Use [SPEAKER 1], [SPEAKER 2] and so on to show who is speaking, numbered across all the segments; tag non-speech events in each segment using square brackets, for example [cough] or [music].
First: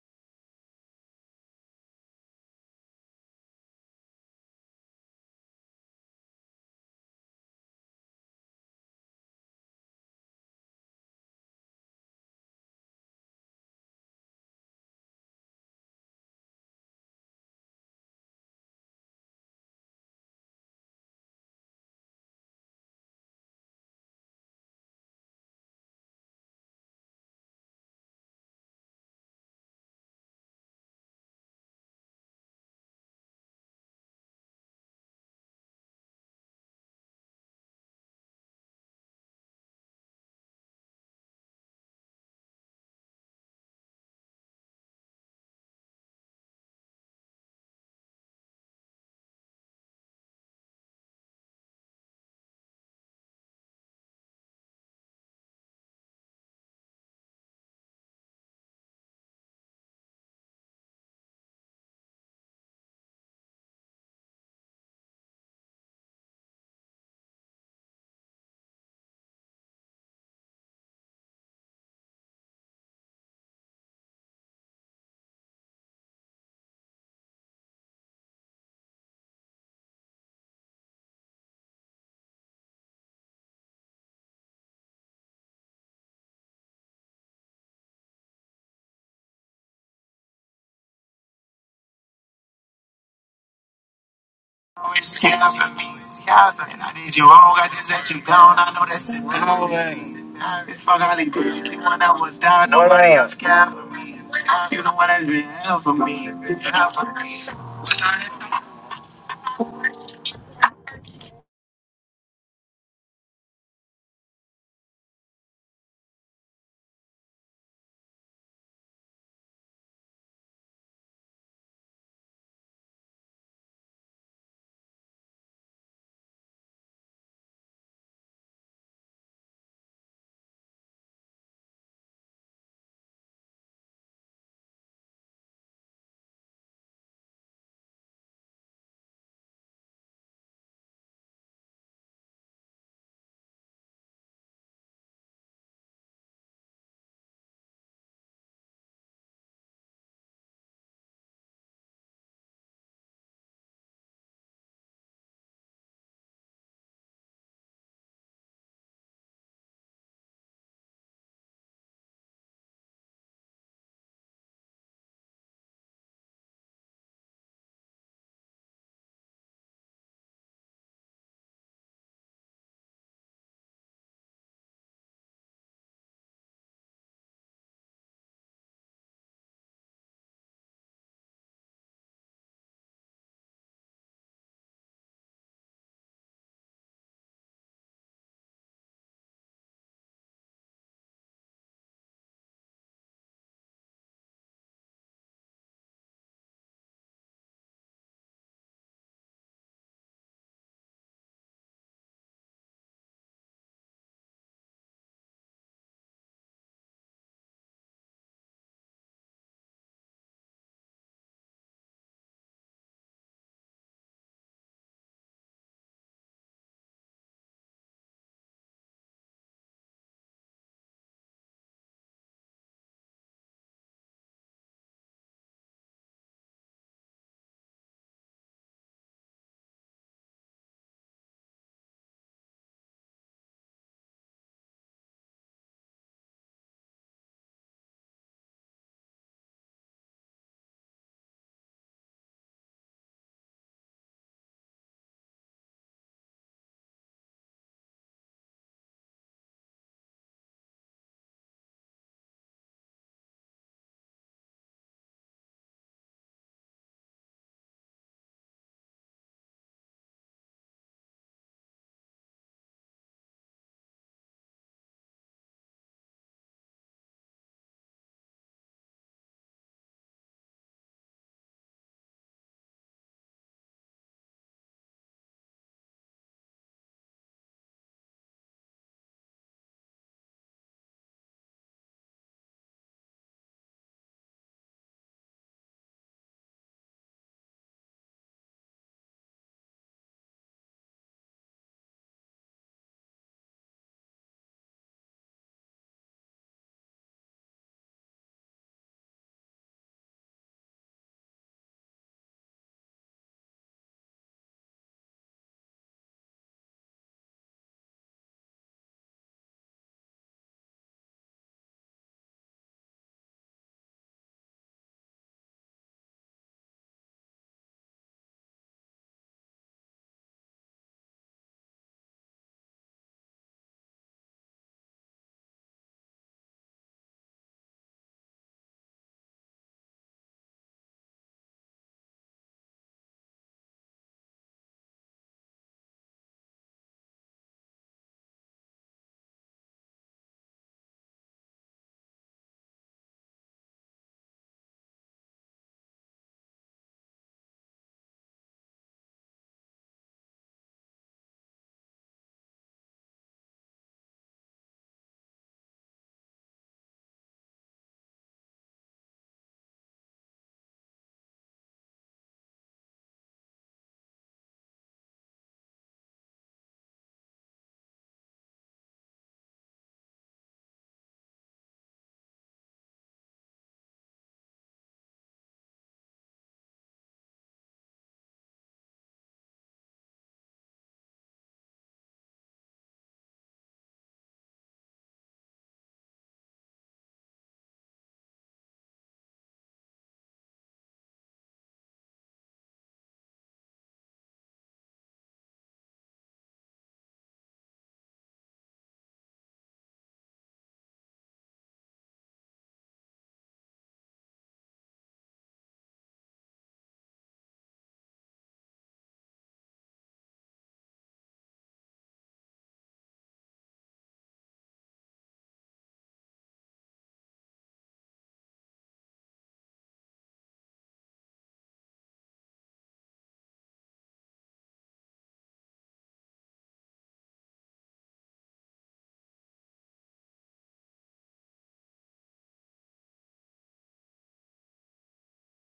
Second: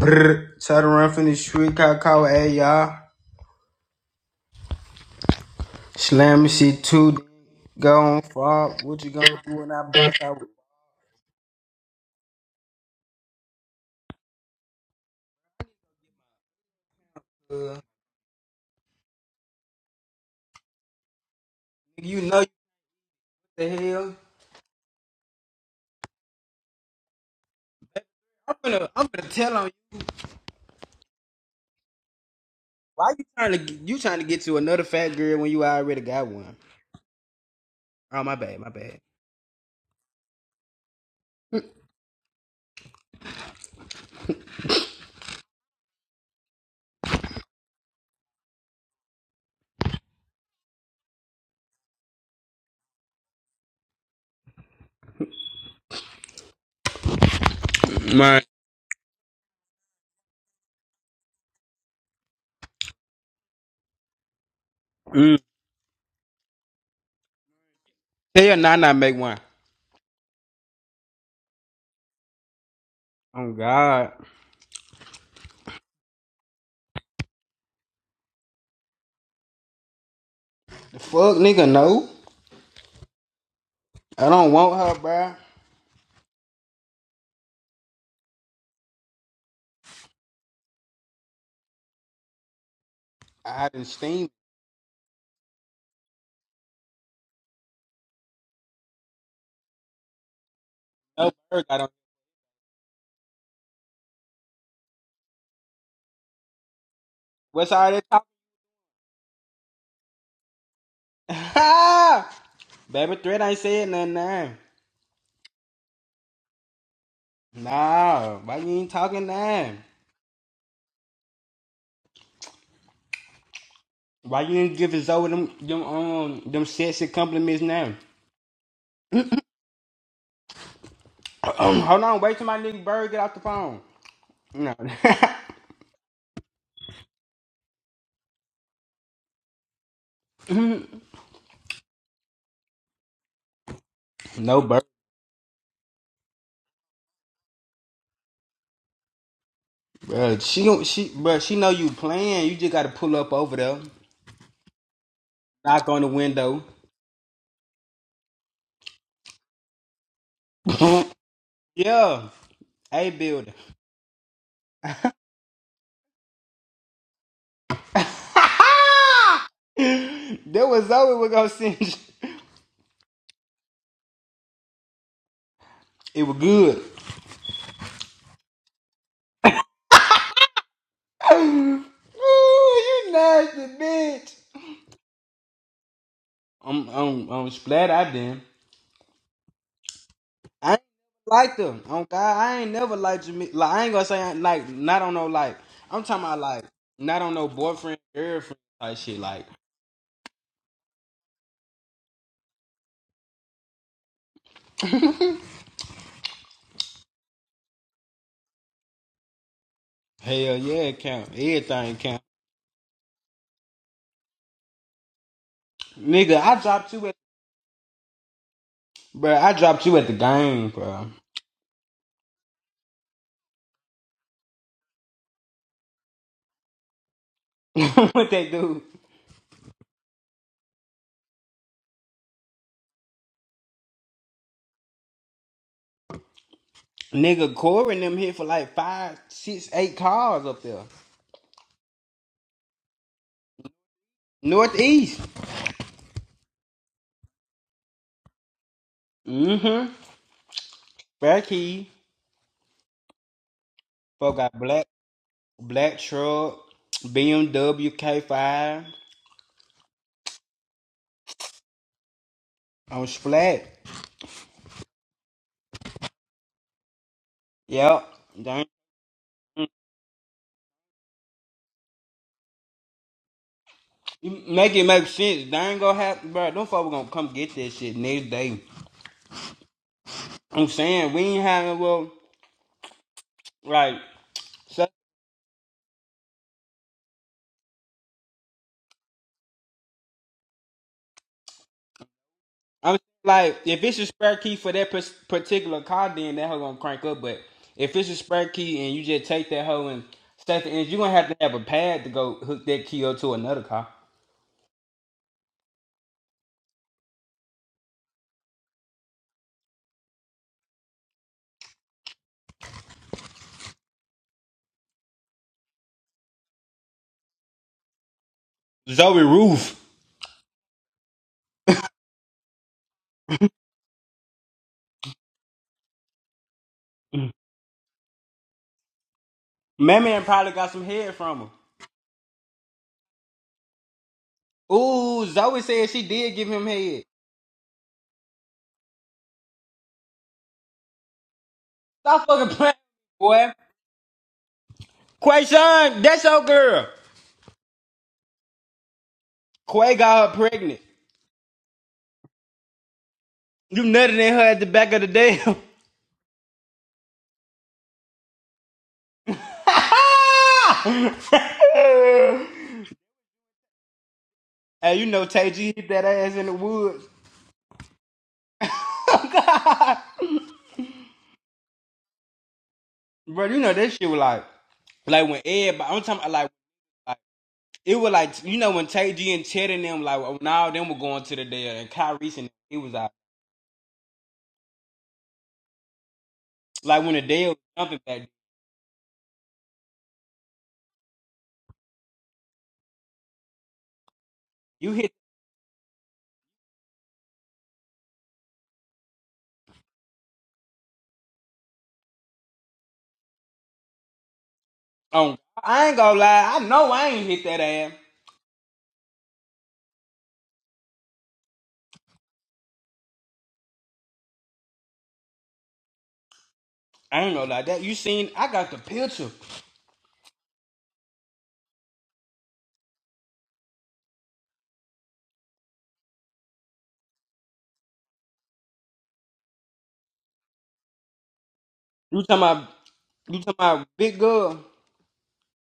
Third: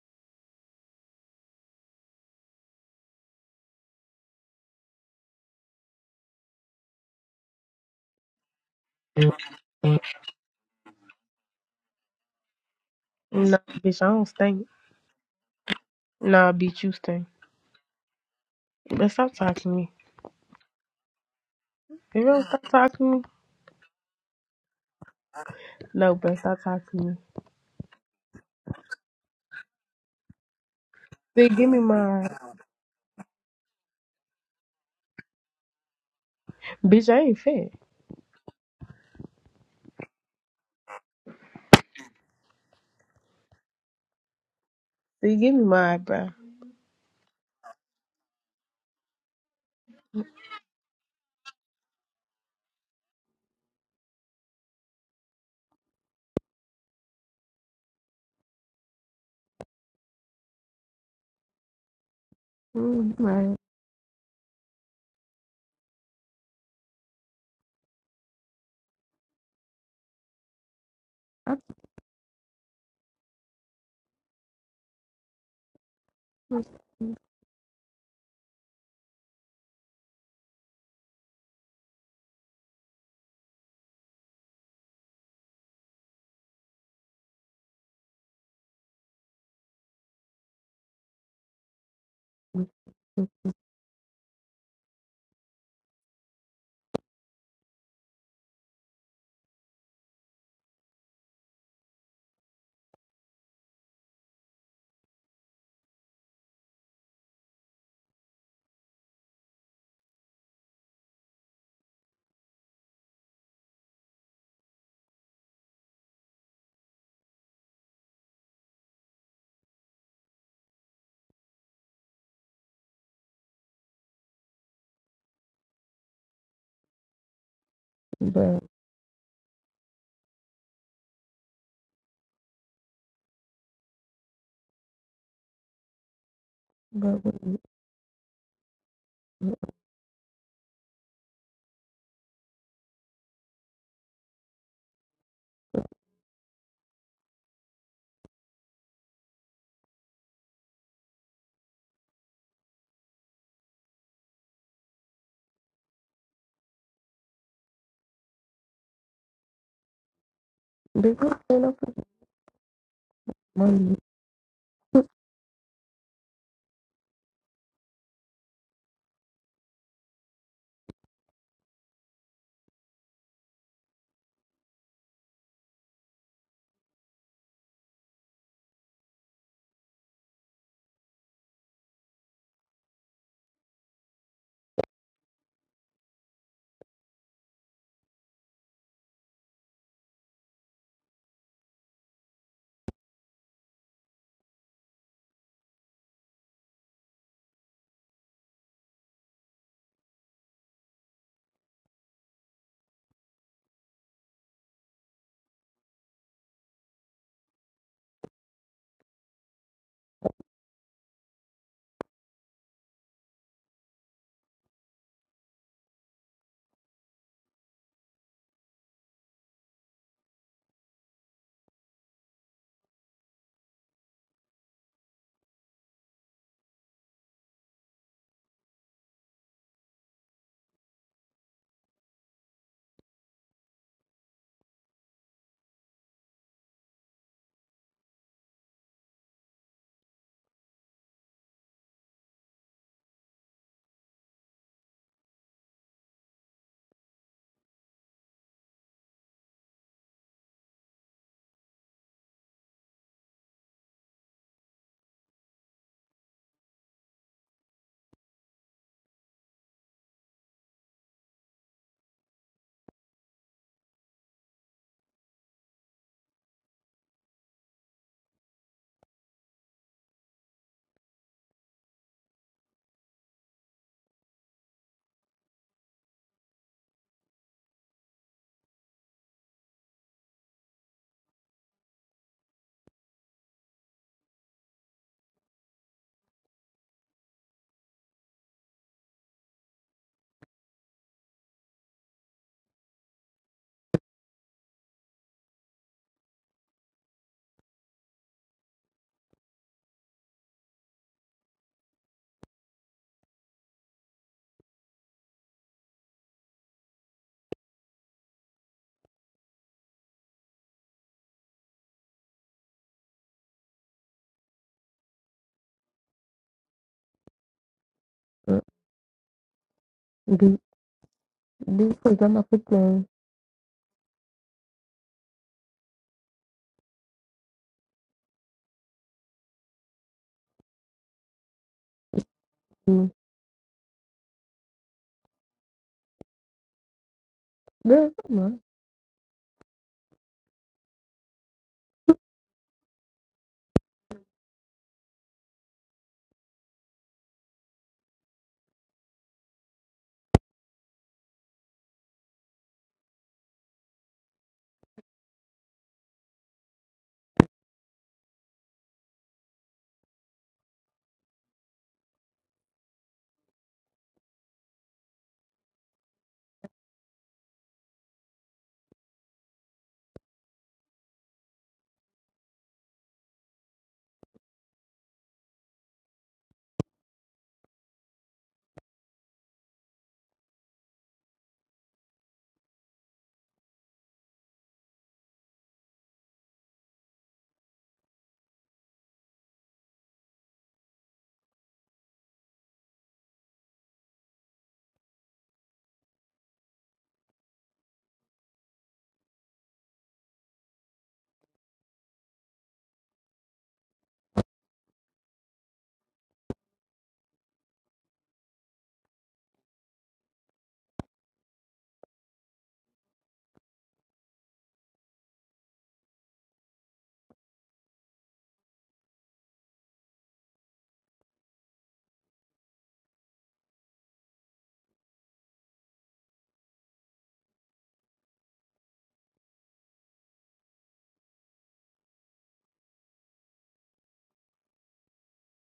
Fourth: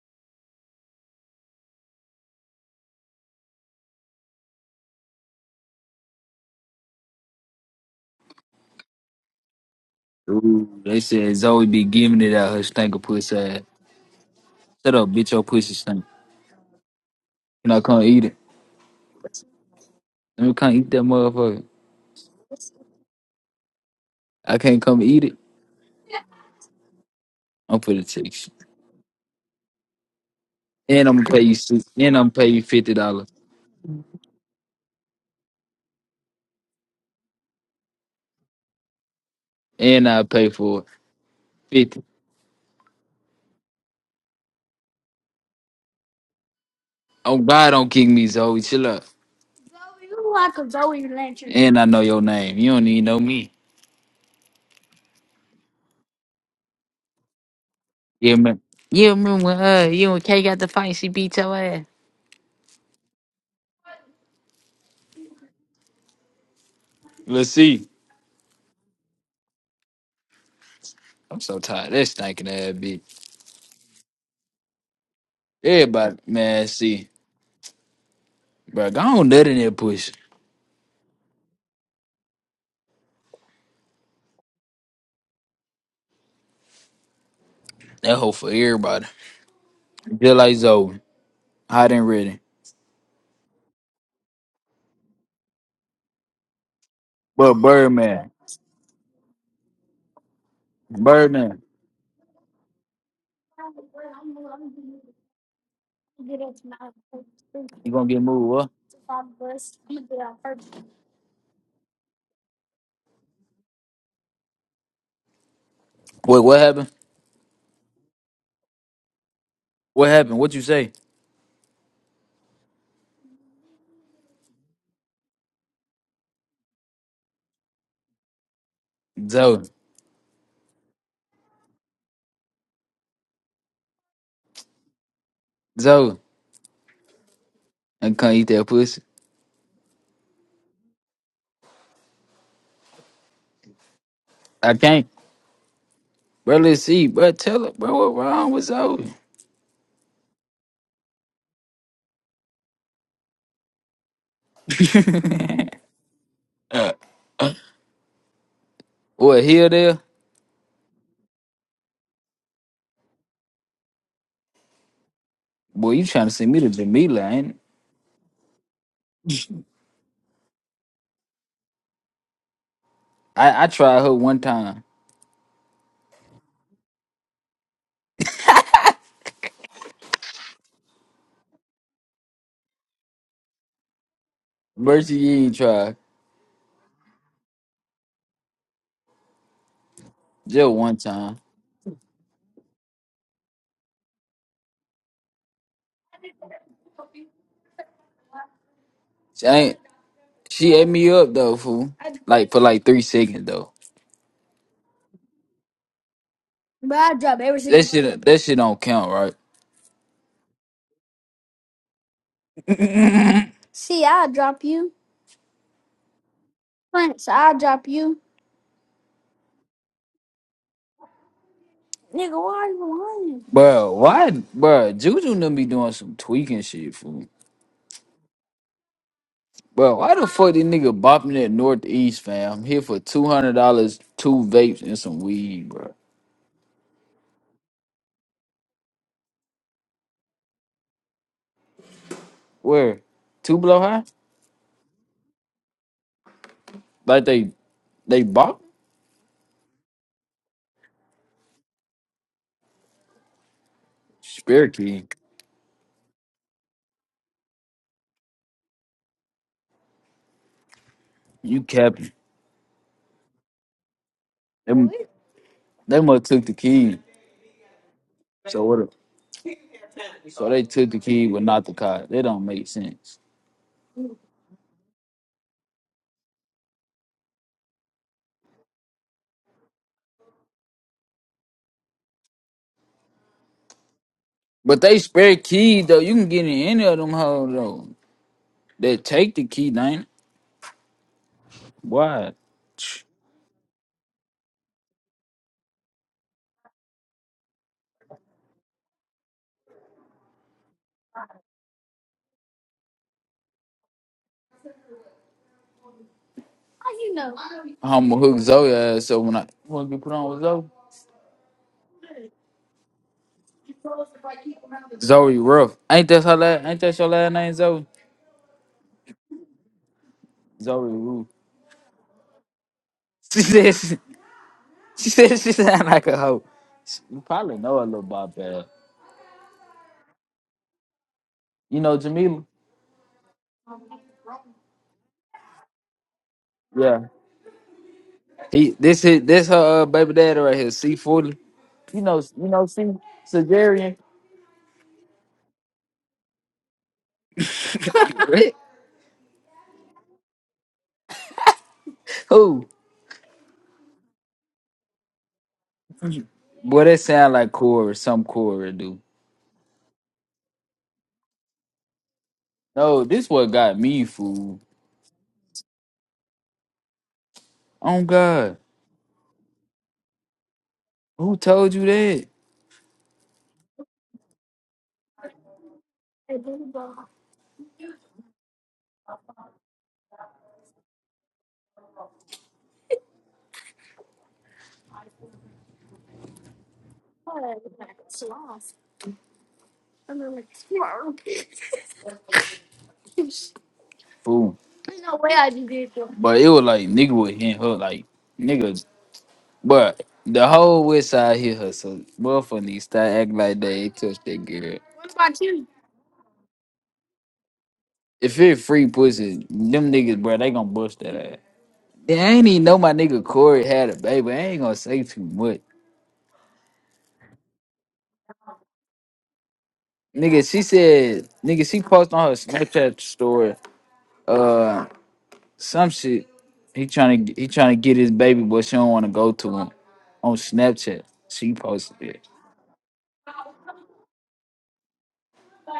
[SPEAKER 1] Try to run from the street, call, call, hey, y'all. Slam shit too. Go on, fuck. What you
[SPEAKER 2] Nah,
[SPEAKER 1] gonna do when I bust out? with
[SPEAKER 3] Ooh, they said Zoe be giving it out her stinker pussy ass.
[SPEAKER 2] bitch, I don't stink.
[SPEAKER 3] Shut up, bitch, your pussy stink.
[SPEAKER 2] Nah, bitch, you stink.
[SPEAKER 3] Can
[SPEAKER 1] Uh,
[SPEAKER 3] I come eat it?
[SPEAKER 2] But stop talking to me.
[SPEAKER 3] Let me come eat that motherfucker.
[SPEAKER 1] you
[SPEAKER 2] If you
[SPEAKER 1] know
[SPEAKER 2] don't
[SPEAKER 1] you
[SPEAKER 2] stop talking to me,
[SPEAKER 1] the hell.
[SPEAKER 3] I can't come eat it.
[SPEAKER 2] no, but stop talking to me.
[SPEAKER 3] I'm for the text. you.
[SPEAKER 1] I'm gonna, I'm gonna tell on you.
[SPEAKER 3] And I'm gonna pay
[SPEAKER 2] See,
[SPEAKER 3] you
[SPEAKER 2] give me
[SPEAKER 3] six. And I'm gonna
[SPEAKER 2] my
[SPEAKER 3] pay you fifty
[SPEAKER 1] Why you
[SPEAKER 3] dollars.
[SPEAKER 1] trying to, get- you trying to get to another fat girl when you already got one?
[SPEAKER 2] bitch. I ain't fat.
[SPEAKER 1] Oh my bad, my bad.
[SPEAKER 3] And I pay for it. Fifty.
[SPEAKER 2] See, give me my bro,
[SPEAKER 3] Oh God, don't kick me, Zoe. Chill up. Zoe, you look like a Zoe lantern. And I know your name. You don't even know me. Yeah,
[SPEAKER 1] My,
[SPEAKER 3] man.
[SPEAKER 2] Mm, right.
[SPEAKER 1] mm.
[SPEAKER 3] Let's see.
[SPEAKER 1] tell your nana make one.
[SPEAKER 3] I'm so tired. That stinking ass bitch.
[SPEAKER 1] Oh God.
[SPEAKER 3] Everybody, man, see, bro, go on nut in that pussy.
[SPEAKER 1] The fuck, nigga, no. I don't want her, bruh.
[SPEAKER 3] That hoe for everybody. Just like Zoe. Hot and ready.
[SPEAKER 1] I didn't steam.
[SPEAKER 4] always came up for me. Yeah, and I did you
[SPEAKER 3] But
[SPEAKER 4] wrong, I just let you
[SPEAKER 3] Birdman,
[SPEAKER 4] down. I know that's it. It's fuck
[SPEAKER 1] No,
[SPEAKER 3] Birdman,
[SPEAKER 4] Hollywood.
[SPEAKER 1] bird, I
[SPEAKER 4] The
[SPEAKER 1] don't.
[SPEAKER 4] one that was down, nobody else cared for me. You the one has been hell for me. Hell for me.
[SPEAKER 1] What's
[SPEAKER 3] you
[SPEAKER 1] all
[SPEAKER 3] gonna
[SPEAKER 1] that
[SPEAKER 3] get moved? What?
[SPEAKER 1] talk? [laughs] Baby Threat ain't said nothing now.
[SPEAKER 3] Wait, what happened?
[SPEAKER 1] Nah, why you ain't talking now?
[SPEAKER 3] What happened? What you say?
[SPEAKER 1] Why you ain't giving Zoe them them um them sexy compliments now?
[SPEAKER 2] But
[SPEAKER 3] Zoe,
[SPEAKER 1] [clears throat] Hold on, wait till my nigga Bird get off the phone. No,
[SPEAKER 3] Zoe, I can't eat that pussy.
[SPEAKER 1] [laughs] no
[SPEAKER 3] I
[SPEAKER 1] Bird.
[SPEAKER 3] can't. Bro, let's see. Bro, tell her, bro, what wrong with Zoe?
[SPEAKER 1] Bruh, she don't- she but she know you playing. You just gotta pull up over there,
[SPEAKER 3] [laughs]
[SPEAKER 1] knock on the window.
[SPEAKER 3] uh, what here there?
[SPEAKER 1] [clears throat]
[SPEAKER 2] they don't stand
[SPEAKER 1] [laughs]
[SPEAKER 2] up for
[SPEAKER 1] yeah, a building.
[SPEAKER 2] money.
[SPEAKER 3] Boy, you trying to send me to Jamila? Ain't it?
[SPEAKER 1] Ah! [laughs] that was Zoe was gonna send. You. [laughs]
[SPEAKER 3] I? I tried her one time.
[SPEAKER 1] It was good. [clears throat] Ooh, you nasty bitch.
[SPEAKER 3] Mercy, you ain't tried
[SPEAKER 1] I'm I'm I'm splat I did.
[SPEAKER 3] just
[SPEAKER 1] I ain't
[SPEAKER 3] one time.
[SPEAKER 1] like them. On God, I ain't never liked Jamaica. Like I ain't gonna say I- like not on no like. I'm talking about like not on no boyfriend girlfriend type shit. Like
[SPEAKER 3] She ain't. She ate me up though, fool. Like for like three seconds though. But I drop every. single That shit. That shit don't count, right?
[SPEAKER 1] hell yeah, it count. Everything count. Nigga, I dropped you at bro. I dropped you at the game, bro.
[SPEAKER 3] Bro, why, bro? Juju done be doing some tweaking shit, fool.
[SPEAKER 1] [laughs] what they do?
[SPEAKER 3] Bro, why the fuck this nigga bopping at Northeast, fam? I'm here for two hundred dollars, two vapes and some weed, bro.
[SPEAKER 1] Nigga, Corey and them hit for like five, six, eight cars up there.
[SPEAKER 3] Where? Two below high?
[SPEAKER 1] Northeast.
[SPEAKER 3] Like they they bought
[SPEAKER 1] Mm-hmm. Back key. Folk got
[SPEAKER 3] Spirit
[SPEAKER 1] black
[SPEAKER 3] Key.
[SPEAKER 1] black truck, BMW K5
[SPEAKER 3] You capping?
[SPEAKER 1] on Splat.
[SPEAKER 3] Them they must took the key.
[SPEAKER 1] Yep.
[SPEAKER 3] So
[SPEAKER 1] Dang.
[SPEAKER 3] what? a- So they took the key, but not the car. That don't make sense.
[SPEAKER 1] You make it make sense. They ain't gonna happen, bro. Them folks gonna come get that shit next day. I'm saying we ain't having well, like,
[SPEAKER 3] But
[SPEAKER 1] so,
[SPEAKER 3] they spare key though. You can get in any of them hoes though. They take the key, ain't it? Why?
[SPEAKER 1] I'm like, if it's a spare key for that pers- particular car, then that hoe gonna crank up. But if it's a spare key and you just take that hoe and set the engine, you gonna have to have a pad to go hook that key up to another car.
[SPEAKER 3] I'm gonna hook Zoe ass. So when I want to be put on with Zoe, Zoe Ruff. Ain't that her last? Ain't that your last name, Zoe?
[SPEAKER 2] Uh,
[SPEAKER 1] Zoe Roof.
[SPEAKER 2] They
[SPEAKER 3] Zoe Ruff. [laughs]
[SPEAKER 2] they put them up with me.
[SPEAKER 3] She said she, she said she sound like a hoe. You probably know a little about that.
[SPEAKER 1] Man, man probably got some head from her.
[SPEAKER 3] You know Jamila.
[SPEAKER 2] Mm.
[SPEAKER 1] Ooh, Zoe said she did give him head.
[SPEAKER 3] Yeah.
[SPEAKER 2] Girl, come on.
[SPEAKER 3] He this his, this her uh, baby daddy right here. C forty. You know
[SPEAKER 1] Stop
[SPEAKER 3] you
[SPEAKER 1] fucking
[SPEAKER 3] know
[SPEAKER 1] playing,
[SPEAKER 3] C
[SPEAKER 1] boy.
[SPEAKER 3] Sugarian.
[SPEAKER 1] Quayshawn, that's your girl.
[SPEAKER 3] [laughs]
[SPEAKER 1] Quay got her pregnant.
[SPEAKER 3] Who?
[SPEAKER 1] You nutted in her at the back of the dam.
[SPEAKER 3] Boy, that sound like Corey. Some Corey do. No, this what got me fool.
[SPEAKER 1] [laughs] hey, you know Tay G hit that ass in the woods.
[SPEAKER 3] Oh God,
[SPEAKER 1] [laughs]
[SPEAKER 3] who told you that?
[SPEAKER 1] Bro, you know that shit was like, like when everybody, I'm talking about like, like it was like, you know when Tay G and Chet and them, like, when all them were going to the deal and Kyrie and it was like, like when the deal was jumping back,
[SPEAKER 3] Fool.
[SPEAKER 1] you hit
[SPEAKER 3] But it was like nigga was hitting her like niggas. But the whole west side hit her, so motherfucker need to start acting like they touch that girl.
[SPEAKER 1] on, I ain't gonna lie, I know I ain't hit that ass.
[SPEAKER 3] If it free pussy, them niggas, bro, they gonna bust that ass. They ain't even know my nigga Corey had a baby. I ain't gonna say too much.
[SPEAKER 1] I ain't gonna lie, that you seen, I got the picture.
[SPEAKER 3] Nigga, she said, nigga, she posted on her Snapchat story, uh, some shit. He trying to he trying to get his baby, but she don't want to go to him on Snapchat. She posted
[SPEAKER 1] You
[SPEAKER 3] it,
[SPEAKER 1] talking about you talking about big girl?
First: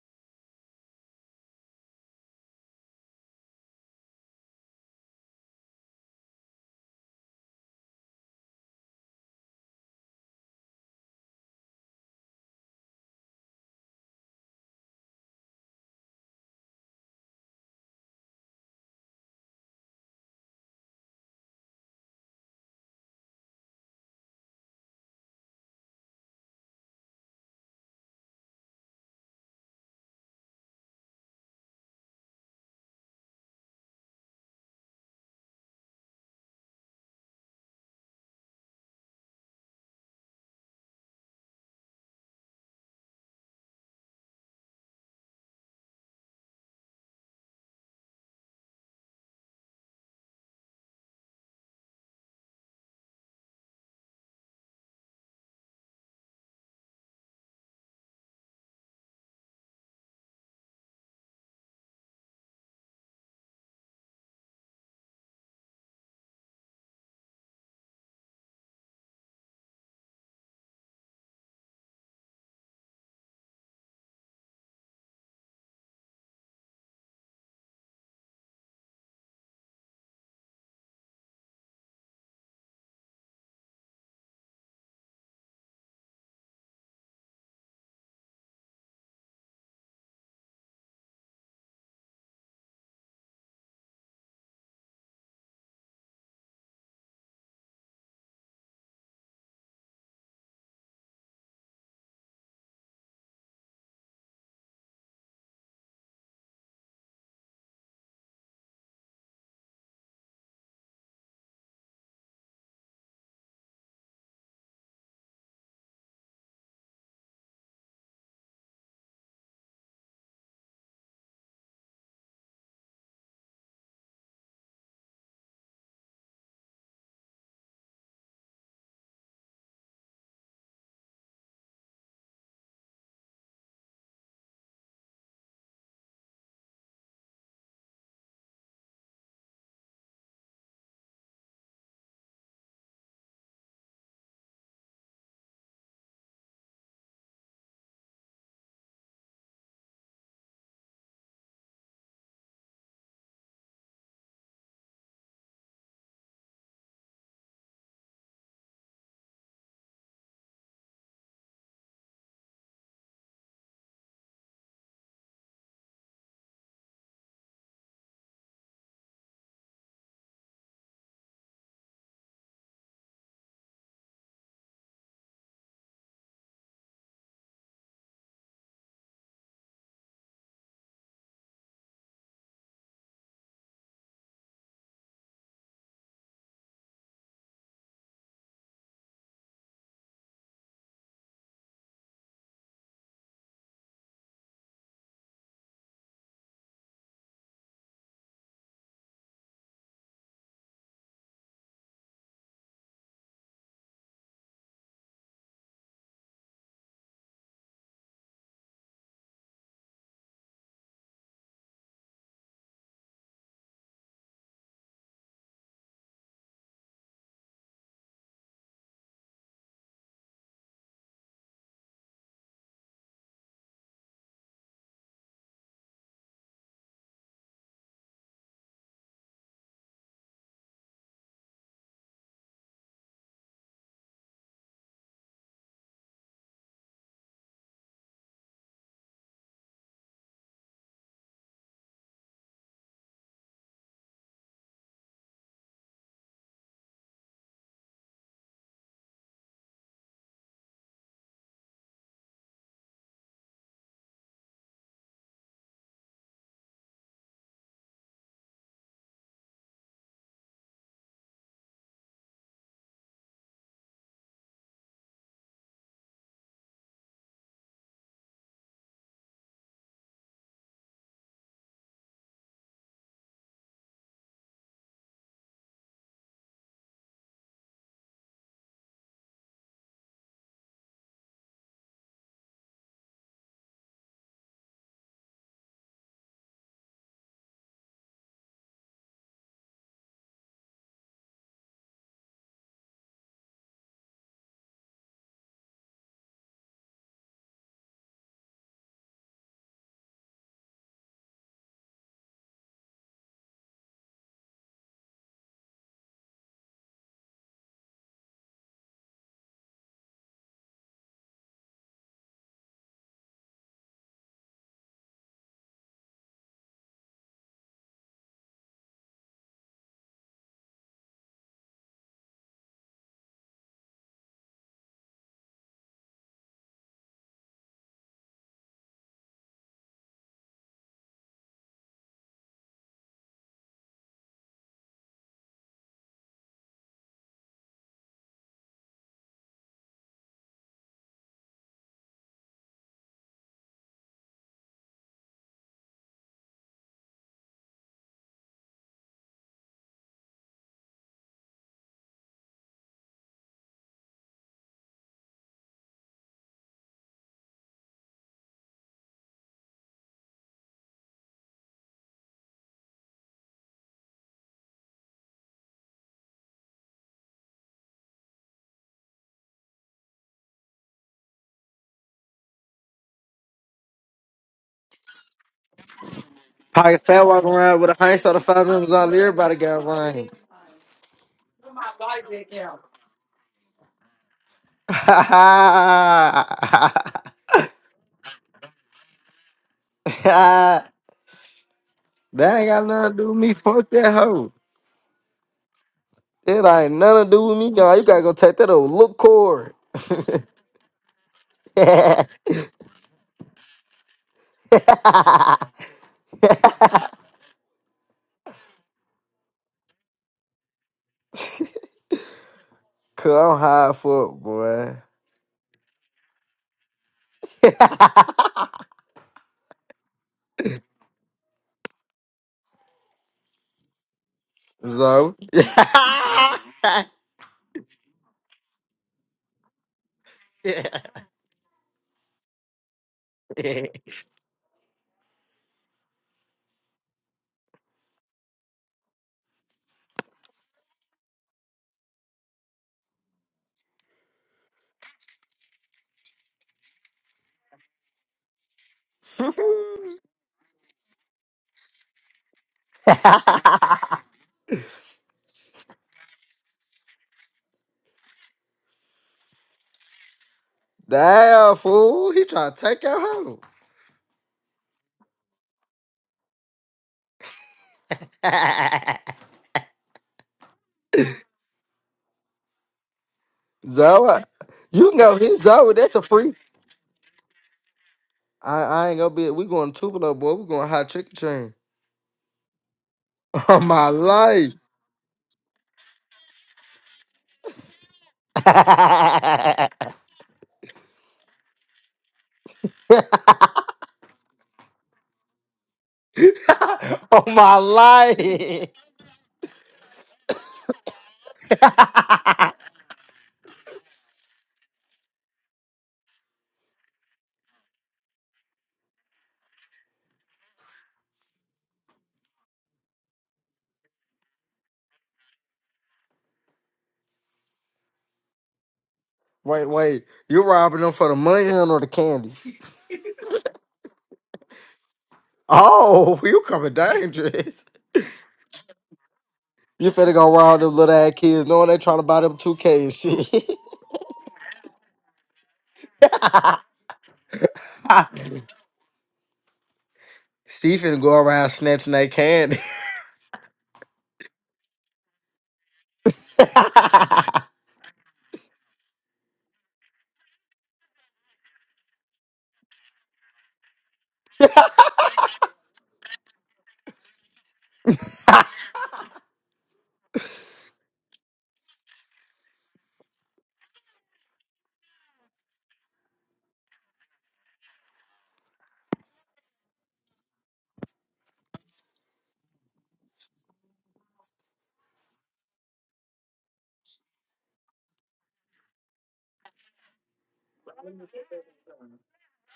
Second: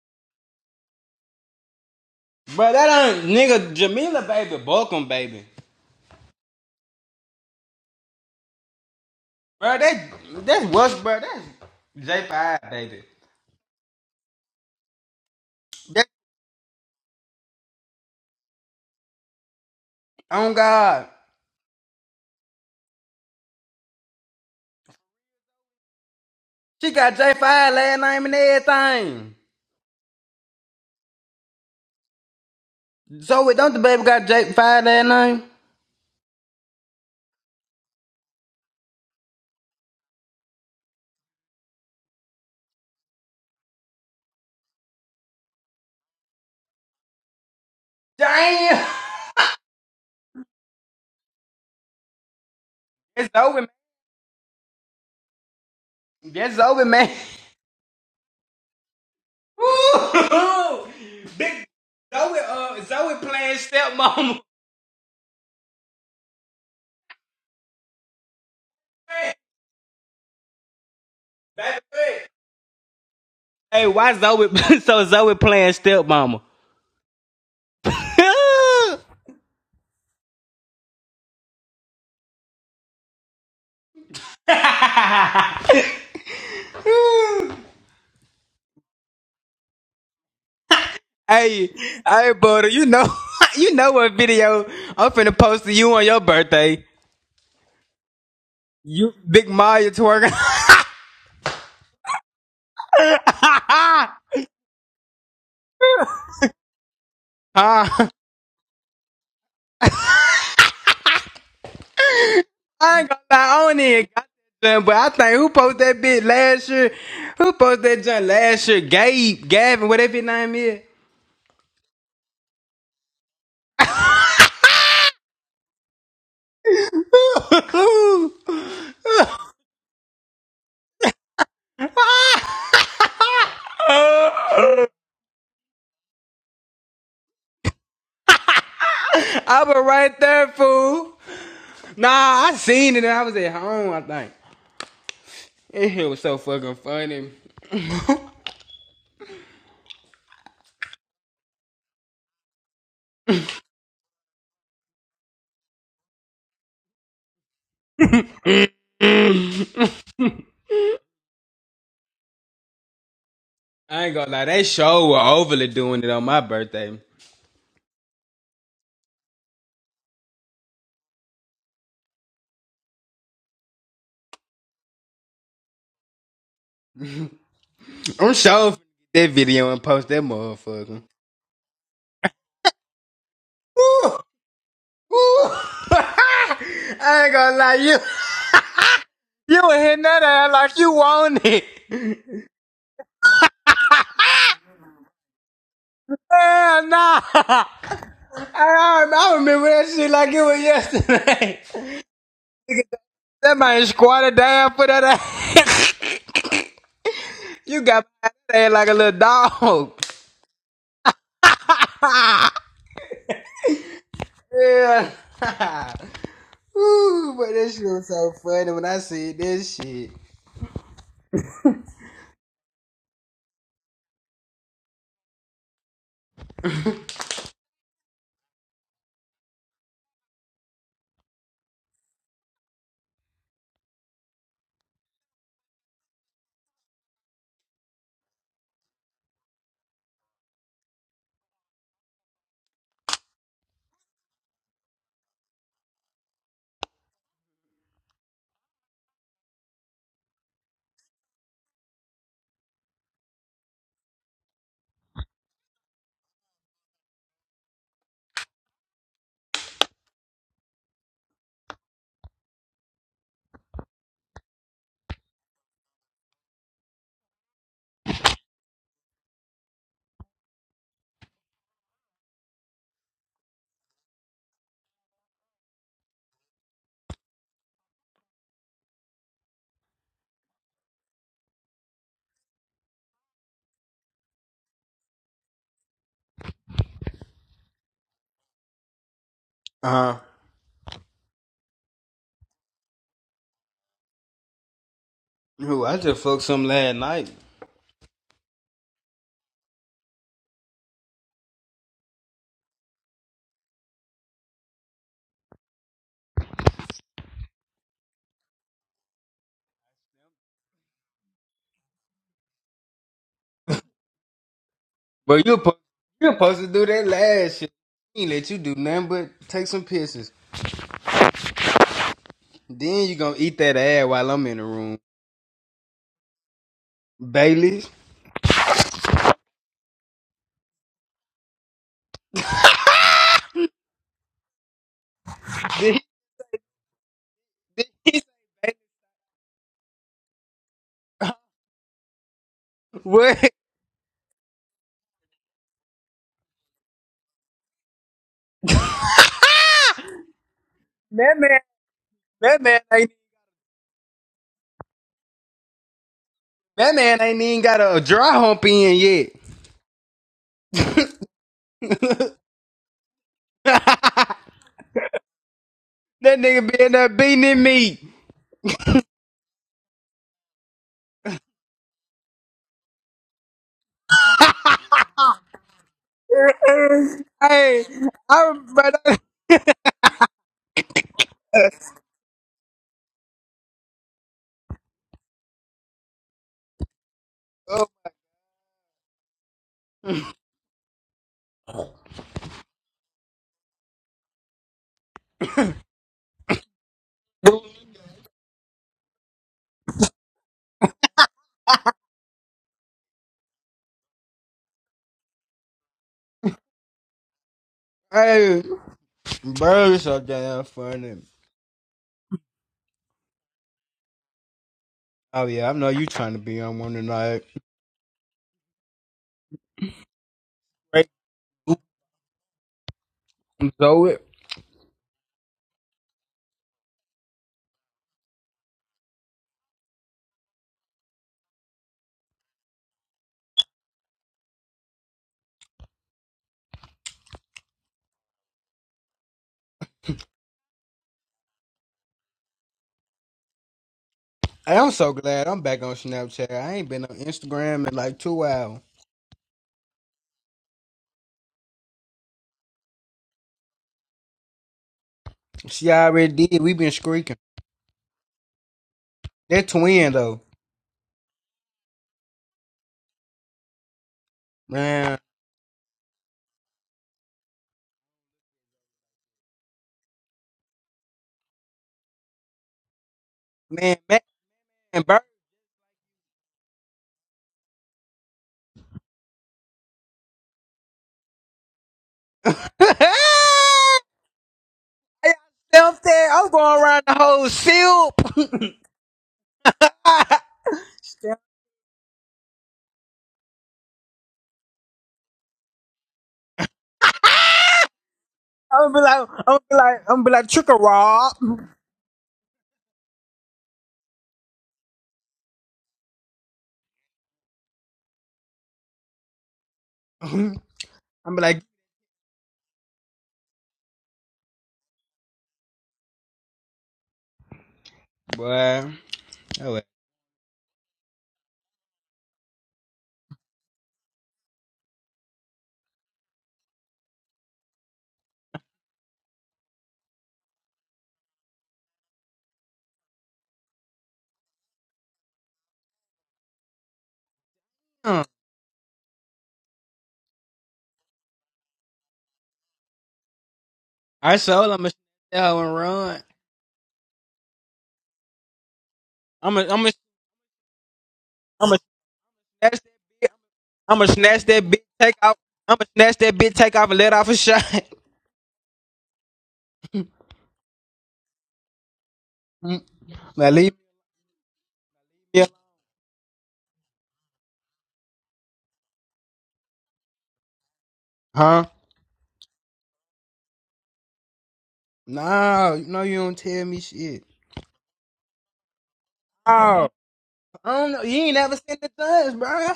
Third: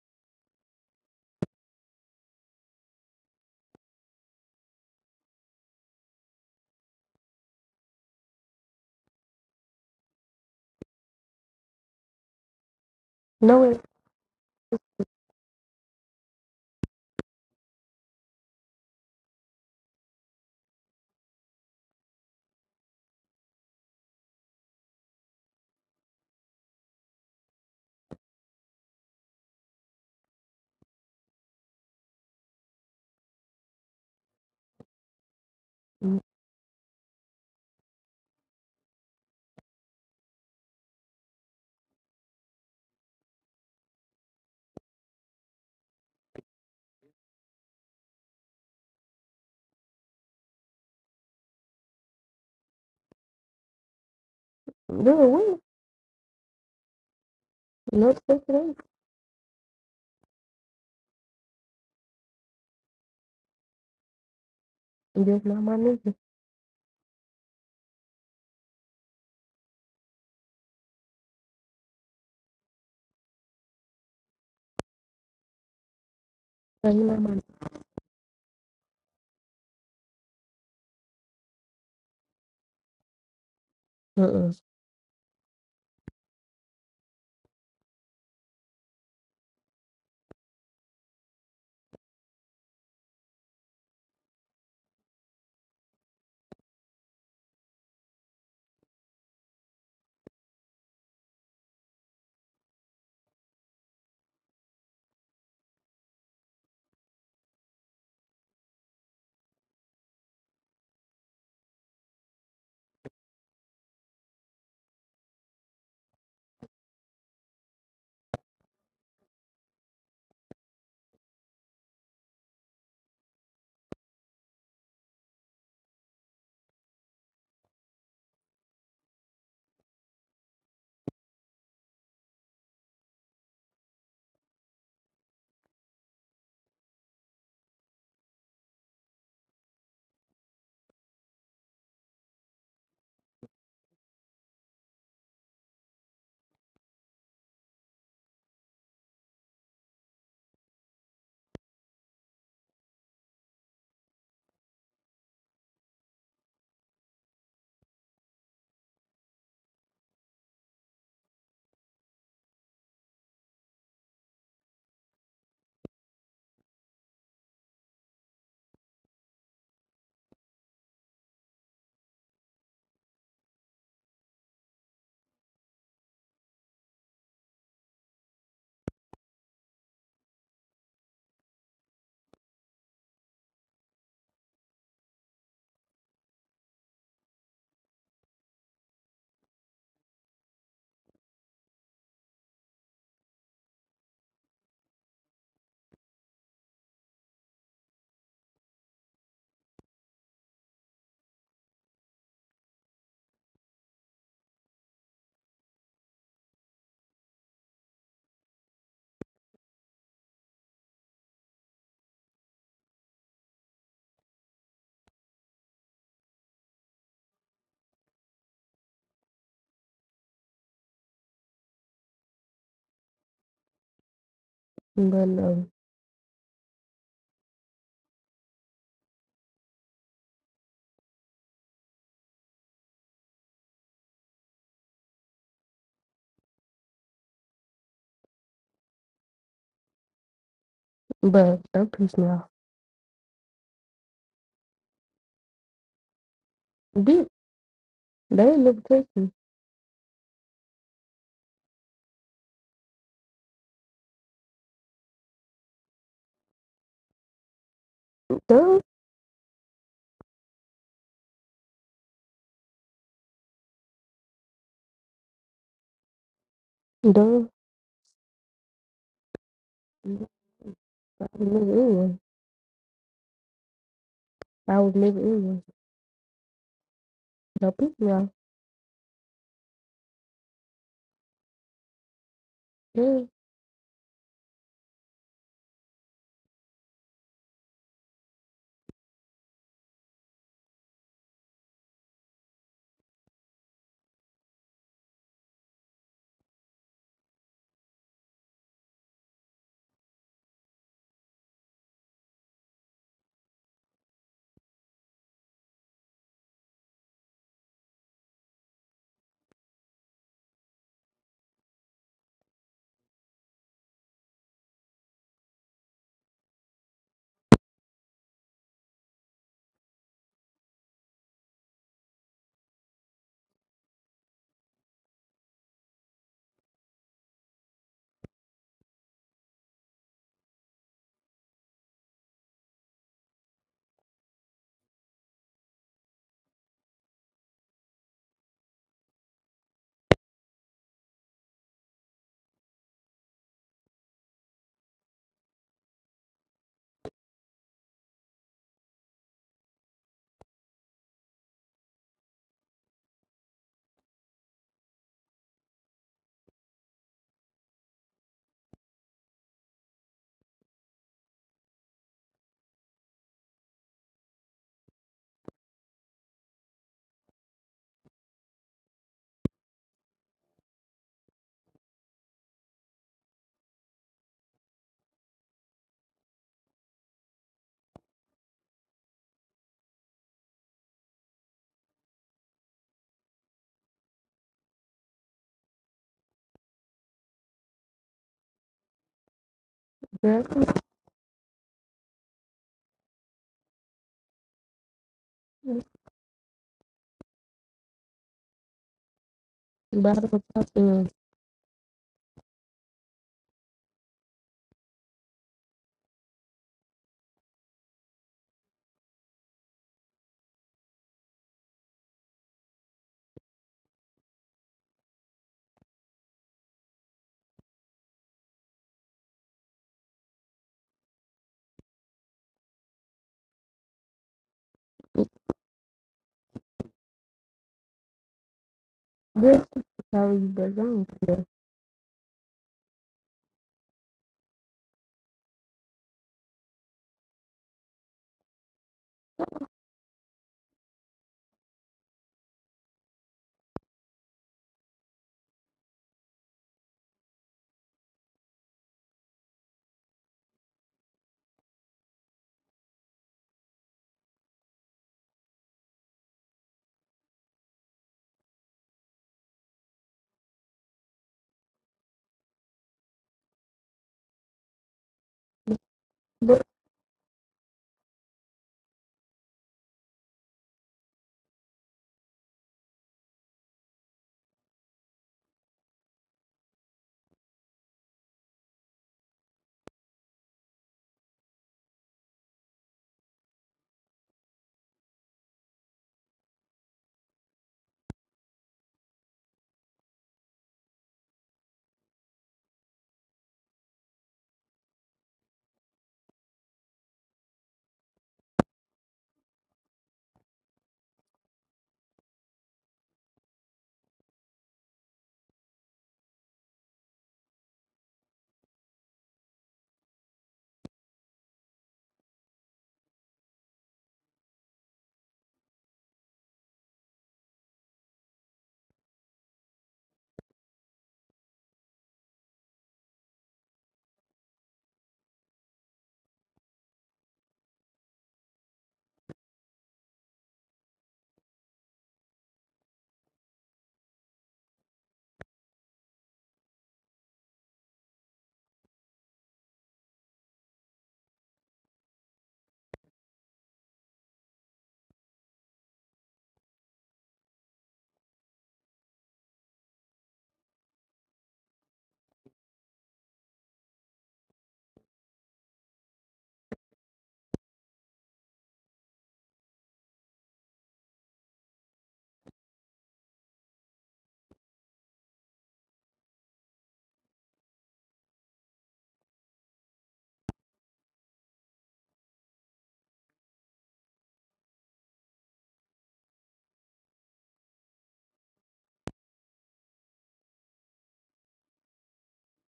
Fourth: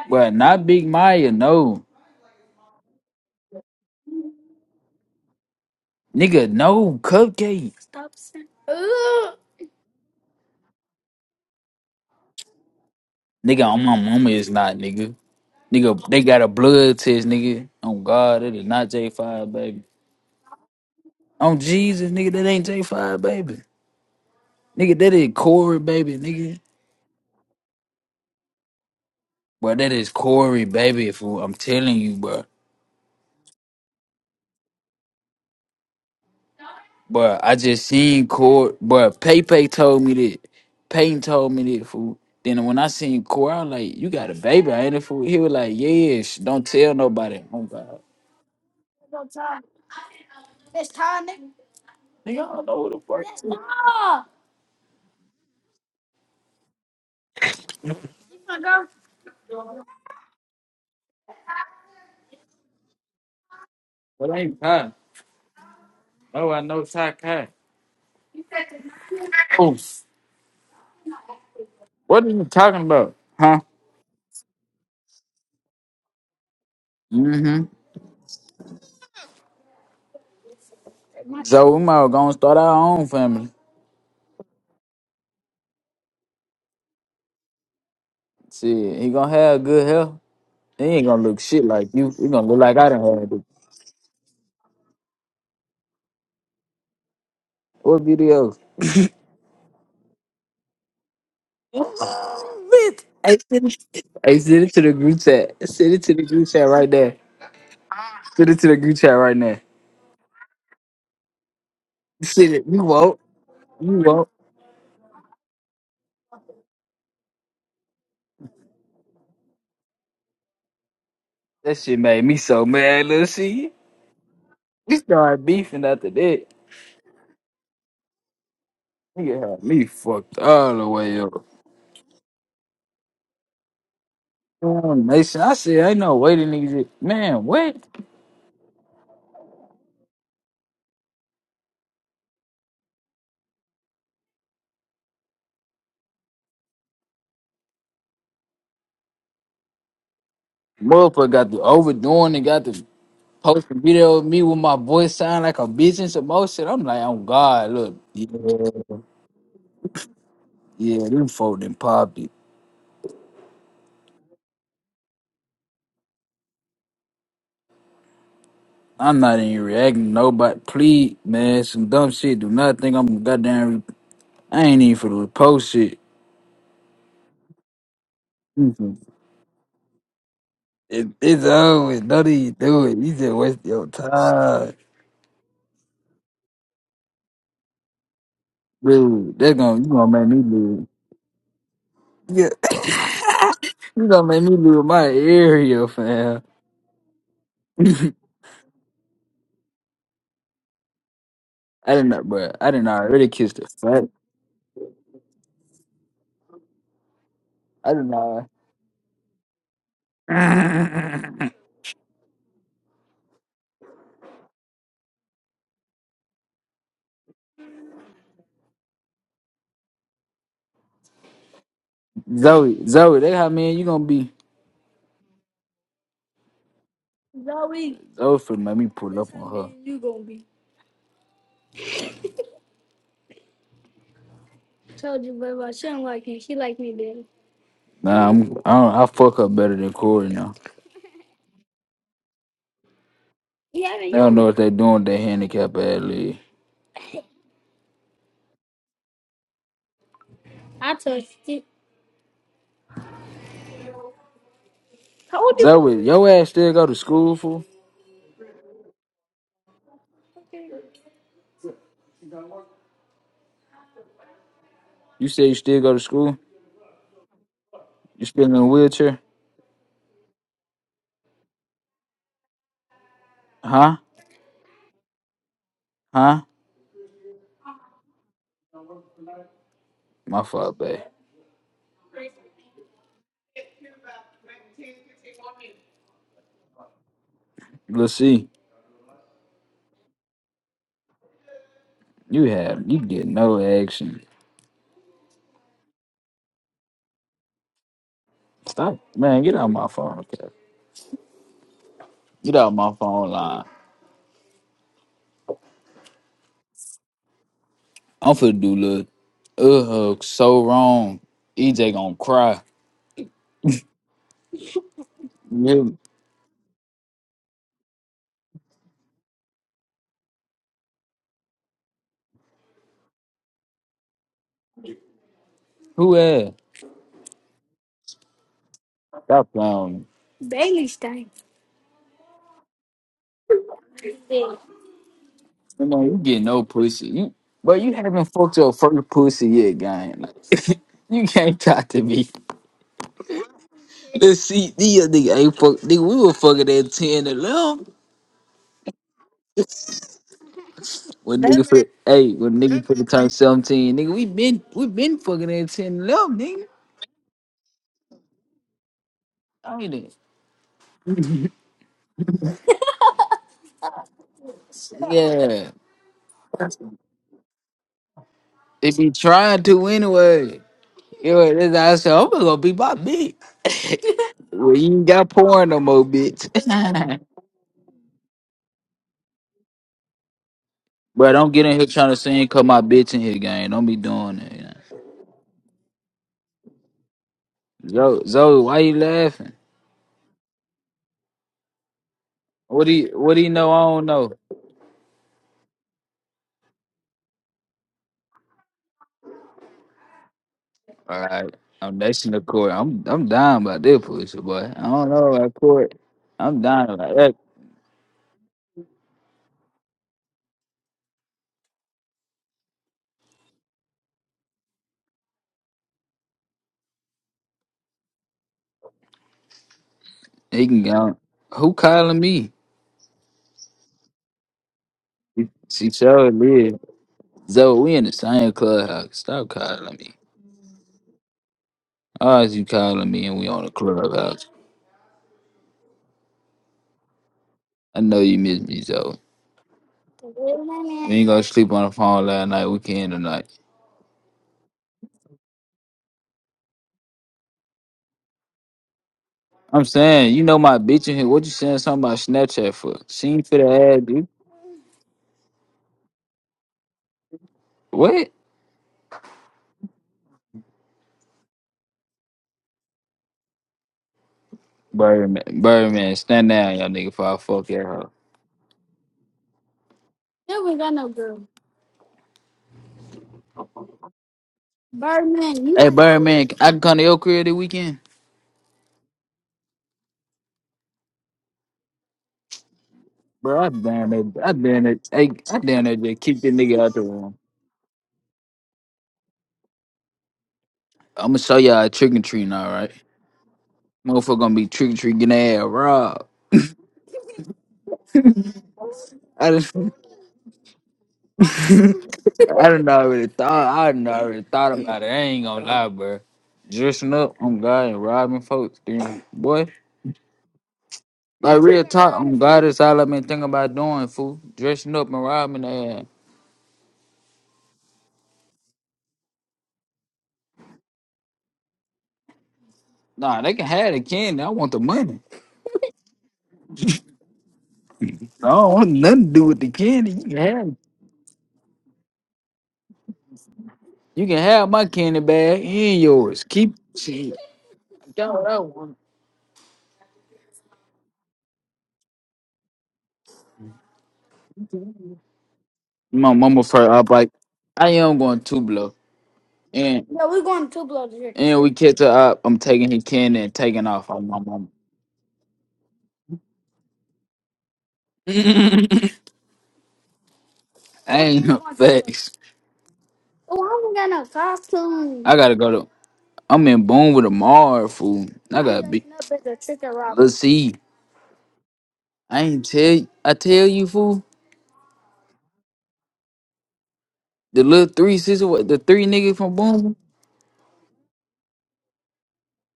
[SPEAKER 3] but not Big Maya, no.
[SPEAKER 1] Bro, that ain't nigga Jamila baby, Balkan baby.
[SPEAKER 3] Nigga, no cupcakes.
[SPEAKER 1] Bro, that that's what's bro, that's J five baby.
[SPEAKER 2] No,
[SPEAKER 3] Nigga,
[SPEAKER 2] it,
[SPEAKER 3] on my mama is not, nigga. Nigga,
[SPEAKER 1] That
[SPEAKER 3] they got a blood test, nigga. On God, it is not J5, baby.
[SPEAKER 1] on God.
[SPEAKER 3] On Jesus, nigga, that ain't J5, baby. Nigga, that is Corey, baby, nigga.
[SPEAKER 1] She got J five last name and everything.
[SPEAKER 3] Bro, that is Corey, baby, fool. I'm telling you, bro.
[SPEAKER 1] Zoe, don't the baby got J five last name?
[SPEAKER 3] Bro, I just seen Corey. Bro, Pepe told me that. Peyton told me that, fool. Then when I seen Corey, I was like, you got a baby, ain't it, fool? He was like, yes. don't tell nobody. Oh, God.
[SPEAKER 1] Damn!
[SPEAKER 3] Nigga, I don't know who the
[SPEAKER 1] It's over,
[SPEAKER 3] fuck.
[SPEAKER 2] girl, wait.
[SPEAKER 1] man. That's over, man. [laughs]
[SPEAKER 2] No, stuff it ain't.
[SPEAKER 1] Woo! Big Zoe uh Zoe playing
[SPEAKER 3] What
[SPEAKER 1] stepmama. [laughs]
[SPEAKER 3] ain't Ty?
[SPEAKER 2] You're not my nigga.
[SPEAKER 3] No, I know Ty Kai.
[SPEAKER 1] Hey,
[SPEAKER 3] Oh,
[SPEAKER 1] baby.
[SPEAKER 3] what
[SPEAKER 1] Hey,
[SPEAKER 3] are you talking about? Huh?
[SPEAKER 1] Hey, why Zoe [laughs] so Zoe playing stepmama?
[SPEAKER 2] No, you're not my nigga.
[SPEAKER 3] Mm-hmm.
[SPEAKER 1] [laughs] hey,
[SPEAKER 3] So we might gonna start our own family.
[SPEAKER 2] Uh-uh.
[SPEAKER 3] Shit, he gonna have good health. He ain't gonna look shit like you. He
[SPEAKER 1] hey,
[SPEAKER 3] gonna look
[SPEAKER 1] brother,
[SPEAKER 3] like
[SPEAKER 1] you
[SPEAKER 3] I
[SPEAKER 1] know,
[SPEAKER 3] done had it.
[SPEAKER 1] [laughs] you know what video I'm finna post to you on your birthday?
[SPEAKER 3] What videos?
[SPEAKER 1] You big Maya twerking.
[SPEAKER 3] Oh, Bitch. I sent it
[SPEAKER 1] [laughs]
[SPEAKER 3] I sent it to the group chat. Send it to the group chat right there.
[SPEAKER 1] Huh?
[SPEAKER 3] Send it to the group chat right now. Send it. You
[SPEAKER 1] I ain't
[SPEAKER 3] won't.
[SPEAKER 1] gonna lie, I don't
[SPEAKER 3] You
[SPEAKER 1] even got
[SPEAKER 3] won't.
[SPEAKER 1] that junk, but I think who posted that bit last year? Who posted that junk last year? Gabe, Gavin, whatever his name is.
[SPEAKER 3] That shit made me so mad, little shit. We started beefing after that.
[SPEAKER 1] [laughs] I
[SPEAKER 3] Nigga had me fucked all the way up. Damn, Mason, I said, ain't no way the niggas. did- Man, what?
[SPEAKER 1] was right there, fool. Nah, I seen it and I was at home, I think. It shit was so fucking funny.
[SPEAKER 3] Motherfucker got the overdoing and got the post a video of me with my voice sound like a bitch and some more shit. I'm like, oh God, look. Yeah, yeah, them folk done popped it.
[SPEAKER 1] I ain't gonna lie, they show were overly doing it on my birthday.
[SPEAKER 3] I'm not even reacting to nobody. Please, man, some dumb shit. Do not think I'm goddamn. I ain't even for the post shit.
[SPEAKER 1] I'm sure
[SPEAKER 3] Mhm.
[SPEAKER 1] that video and post that motherfucker.
[SPEAKER 3] It, it's always, don't even do it. You just waste your
[SPEAKER 1] Ooh, ooh.
[SPEAKER 3] time.
[SPEAKER 1] [laughs] I ain't gonna lie, you
[SPEAKER 3] Dude, that's
[SPEAKER 1] you were
[SPEAKER 3] gonna, you
[SPEAKER 1] hitting
[SPEAKER 3] gonna
[SPEAKER 1] that
[SPEAKER 3] make me
[SPEAKER 1] ass
[SPEAKER 3] do it.
[SPEAKER 1] like you wanted. it.
[SPEAKER 3] Yeah. [coughs] [laughs] you gonna make me lose my area, fam.
[SPEAKER 1] Hell nah. [laughs] I,
[SPEAKER 3] [laughs] I
[SPEAKER 1] I, I remember that shit like it was yesterday. [laughs]
[SPEAKER 3] didn't know, bro. I didn't already kiss
[SPEAKER 1] That
[SPEAKER 3] the
[SPEAKER 1] man
[SPEAKER 3] fat.
[SPEAKER 1] squatted down for that ass. [laughs] you
[SPEAKER 3] I
[SPEAKER 1] got
[SPEAKER 3] didn't
[SPEAKER 1] my
[SPEAKER 3] know.
[SPEAKER 1] ass like a little dog.
[SPEAKER 3] [laughs]
[SPEAKER 1] Yeah. [laughs] Ooh, but this shit was so funny when I see this shit.
[SPEAKER 3] Zoe, Zoe, they how man you gonna be.
[SPEAKER 2] But, no.
[SPEAKER 3] Zoe for make me pull up on her. You going Nah, I'm, I don't. I fuck her better than Corey now.
[SPEAKER 2] But, that pissed me off.
[SPEAKER 3] I don't know what they doing with their handicap ad league.
[SPEAKER 2] Bitch, they ain't never touched
[SPEAKER 3] Zoe, your ass still go to school, fool?
[SPEAKER 2] me.
[SPEAKER 3] You say you still go to school?
[SPEAKER 2] Duh.
[SPEAKER 3] You still in a wheelchair?
[SPEAKER 2] I would never anyone.
[SPEAKER 3] Huh?
[SPEAKER 2] I would never anyone.
[SPEAKER 3] Huh?
[SPEAKER 2] No people out.
[SPEAKER 3] My fault, babe.
[SPEAKER 2] Yeah,
[SPEAKER 3] Let's see.
[SPEAKER 1] Uh huh.
[SPEAKER 3] You have you get no action.
[SPEAKER 1] Ooh, I just fucked some last night.
[SPEAKER 3] Stop, man. Get out my phone. Okay? Get out my phone line. I'm finna do look. Ugh, so wrong. EJ gonna cry.
[SPEAKER 1] But you po-
[SPEAKER 3] You,
[SPEAKER 1] you supposed to do that last shit. He ain't let you do nothing but take some pisses. Then you gonna eat that ass while I'm in the room.
[SPEAKER 3] who ass?
[SPEAKER 1] Bailey's.
[SPEAKER 3] Stop playing. with me. Come on, you get no pussy. You, but
[SPEAKER 1] then
[SPEAKER 3] you
[SPEAKER 1] he
[SPEAKER 3] haven't fucked your
[SPEAKER 1] say,
[SPEAKER 3] first pussy yet, gang. Like, [laughs] you can't talk to me.
[SPEAKER 1] what?
[SPEAKER 3] Let's see, these other nigga ain't fuck. Nigga, we were fucking at ten and eleven.
[SPEAKER 1] That
[SPEAKER 3] When
[SPEAKER 1] man,
[SPEAKER 3] nigga for hey, when
[SPEAKER 1] that man
[SPEAKER 3] nigga for the
[SPEAKER 1] ain't,
[SPEAKER 3] time seventeen, nigga, we been we been fucking at ten and eleven, nigga.
[SPEAKER 1] that man ain't even got a dry hump in yet.
[SPEAKER 3] Ain't it?
[SPEAKER 1] [laughs] that
[SPEAKER 3] Yeah.
[SPEAKER 1] nigga be in there beating at me.
[SPEAKER 3] If you trying to anyway, you know, this I said, I'm gonna be my bitch. Well, you ain't got porn no more, bitch.
[SPEAKER 4] Pocket
[SPEAKER 3] [laughs]
[SPEAKER 1] [laughs]
[SPEAKER 4] fat walking around
[SPEAKER 1] hey,
[SPEAKER 4] with a hindsight of five
[SPEAKER 1] I'm,
[SPEAKER 4] members
[SPEAKER 1] but
[SPEAKER 4] all
[SPEAKER 1] I,
[SPEAKER 4] everybody got lying.
[SPEAKER 3] Bro, don't get in here trying to sing cause my bitch in here, gang. Don't be doing that. You know?
[SPEAKER 4] [laughs] that
[SPEAKER 3] Zoe, Zoe, why you laughing?
[SPEAKER 2] girl.
[SPEAKER 4] ain't
[SPEAKER 3] What
[SPEAKER 4] got
[SPEAKER 3] do you
[SPEAKER 4] nothing to do
[SPEAKER 3] what
[SPEAKER 4] with
[SPEAKER 3] do you
[SPEAKER 4] me.
[SPEAKER 3] know? I
[SPEAKER 4] Fuck
[SPEAKER 3] don't
[SPEAKER 4] that
[SPEAKER 3] know.
[SPEAKER 4] hoe. It ain't nothing to do with
[SPEAKER 1] oh,
[SPEAKER 4] me, y'all. You you got to go take that old look cord.
[SPEAKER 2] Bottom of top end.
[SPEAKER 3] All right.
[SPEAKER 4] [laughs]
[SPEAKER 3] I'm next
[SPEAKER 4] Cause
[SPEAKER 3] the court. I'm I'm dying about this pussy, boy. I don't know about court. I'm dying about that.
[SPEAKER 1] hey. Birds up there funny.
[SPEAKER 4] I'm high fuck, boy.
[SPEAKER 1] Oh yeah, I know you trying to be on one tonight.
[SPEAKER 3] He can
[SPEAKER 1] Great.
[SPEAKER 3] go. Who calling me?
[SPEAKER 1] Zoe.
[SPEAKER 4] So [laughs]
[SPEAKER 3] She sure did. Zoe, we in the same clubhouse. Stop
[SPEAKER 2] Girl,
[SPEAKER 3] calling me.
[SPEAKER 2] sorry, but I don't care.
[SPEAKER 3] Why is you calling me and we on the clubhouse? I know you miss me, Zoe. We ain't gonna sleep on the phone last night. We can tonight.
[SPEAKER 1] Hey, I'm so glad I'm back on Snapchat. I ain't been on Instagram in like two hours.
[SPEAKER 3] I'm saying, you know my bitch in here. What you saying something about Snapchat for? She ain't for the ass, dude.
[SPEAKER 1] She already did. We been screeking.
[SPEAKER 3] What?
[SPEAKER 1] are twin though.
[SPEAKER 4] Damn fool, he trying to take your hoe.
[SPEAKER 1] Man,
[SPEAKER 3] Birdman, Birdman, stand
[SPEAKER 2] But
[SPEAKER 3] down, y'all nigga, before I fuck your hoe.
[SPEAKER 4] [laughs]
[SPEAKER 1] man, man,
[SPEAKER 4] Zoe, you can
[SPEAKER 1] bird.
[SPEAKER 4] go hit
[SPEAKER 3] Hey,
[SPEAKER 4] Zoe. That's a
[SPEAKER 3] Birdman,
[SPEAKER 4] free.
[SPEAKER 3] I can come to your crib this weekend?
[SPEAKER 4] I, I ain't gonna be. We going to Tupelo, boy. We going hot chicken chain.
[SPEAKER 1] [laughs] I
[SPEAKER 3] Bro, I
[SPEAKER 4] [laughs] On my
[SPEAKER 3] damn it. I
[SPEAKER 4] life.
[SPEAKER 3] damn it. Hey, I damn it.
[SPEAKER 1] stepped
[SPEAKER 3] Just
[SPEAKER 1] there.
[SPEAKER 3] kick
[SPEAKER 1] I'm
[SPEAKER 3] the
[SPEAKER 1] going
[SPEAKER 3] nigga out the
[SPEAKER 1] around the
[SPEAKER 3] room.
[SPEAKER 1] whole silk. [laughs]
[SPEAKER 4] [laughs]
[SPEAKER 1] I'm
[SPEAKER 3] I'm gonna show y'all a trick and treat now, right? Motherfucker gonna be trick treat getting their ass robbed.
[SPEAKER 4] On my life.
[SPEAKER 1] gonna be like, I'm
[SPEAKER 3] I
[SPEAKER 1] gonna
[SPEAKER 3] just, [laughs]
[SPEAKER 1] be
[SPEAKER 3] I
[SPEAKER 1] like, I'm gonna be like trick or rob.
[SPEAKER 4] [laughs]
[SPEAKER 3] done already thought, I done already thought about it. I ain't gonna lie, bro. Dressing up, I'm God and robbing folks, then boy.
[SPEAKER 1] [laughs] I'm gonna be
[SPEAKER 3] Like
[SPEAKER 1] like,
[SPEAKER 3] real talk, I'm god. that's all I've been thinking about doing, fool. Dressing up and robbing their ass.
[SPEAKER 1] boy. Oh,
[SPEAKER 4] wait, wait. You robbing them for the money or the candy?
[SPEAKER 3] Nah, they can have the candy. I want the money.
[SPEAKER 4] Oh, [laughs] you coming dangerous.
[SPEAKER 3] I don't want nothing to do with the
[SPEAKER 4] You
[SPEAKER 3] candy. You
[SPEAKER 4] finna
[SPEAKER 3] can
[SPEAKER 4] go
[SPEAKER 3] have, it.
[SPEAKER 4] around them little ass kids knowing they trying to buy them 2K and shit.
[SPEAKER 3] you can have my candy bag and yours. Keep,
[SPEAKER 4] [laughs]
[SPEAKER 3] shit.
[SPEAKER 1] well.
[SPEAKER 3] Got what I want.
[SPEAKER 4] she finna go around snatching that candy.
[SPEAKER 1] I sold. I'ma snatch that hoe and run.
[SPEAKER 3] My mama first, I'm like,
[SPEAKER 4] [laughs]
[SPEAKER 3] I am going to blow.
[SPEAKER 1] I'ma I'ma
[SPEAKER 3] And and we
[SPEAKER 1] I'ma
[SPEAKER 3] catch her up. I'm
[SPEAKER 1] snatch
[SPEAKER 3] taking his
[SPEAKER 1] that bitch.
[SPEAKER 3] candy and taking
[SPEAKER 1] I'ma
[SPEAKER 3] off on my
[SPEAKER 1] snatch that
[SPEAKER 3] mama.
[SPEAKER 1] bitch. Take off. I'ma snatch that bitch. Take off and let off a shot. [laughs]
[SPEAKER 3] [laughs] I ain't no facts. [laughs]
[SPEAKER 1] Mm. now leave
[SPEAKER 3] I
[SPEAKER 1] me alone.
[SPEAKER 3] gotta go to. I'm in Boone with a Mar fool. I gotta be. Let's see.
[SPEAKER 1] Huh?
[SPEAKER 3] I ain't tell. I tell you fool.
[SPEAKER 1] No, no, you don't tell me shit.
[SPEAKER 3] The little three sister. What the three nigga from
[SPEAKER 1] Oh,
[SPEAKER 3] Boone?
[SPEAKER 1] I don't know. You ain't never seen the thugs, bro.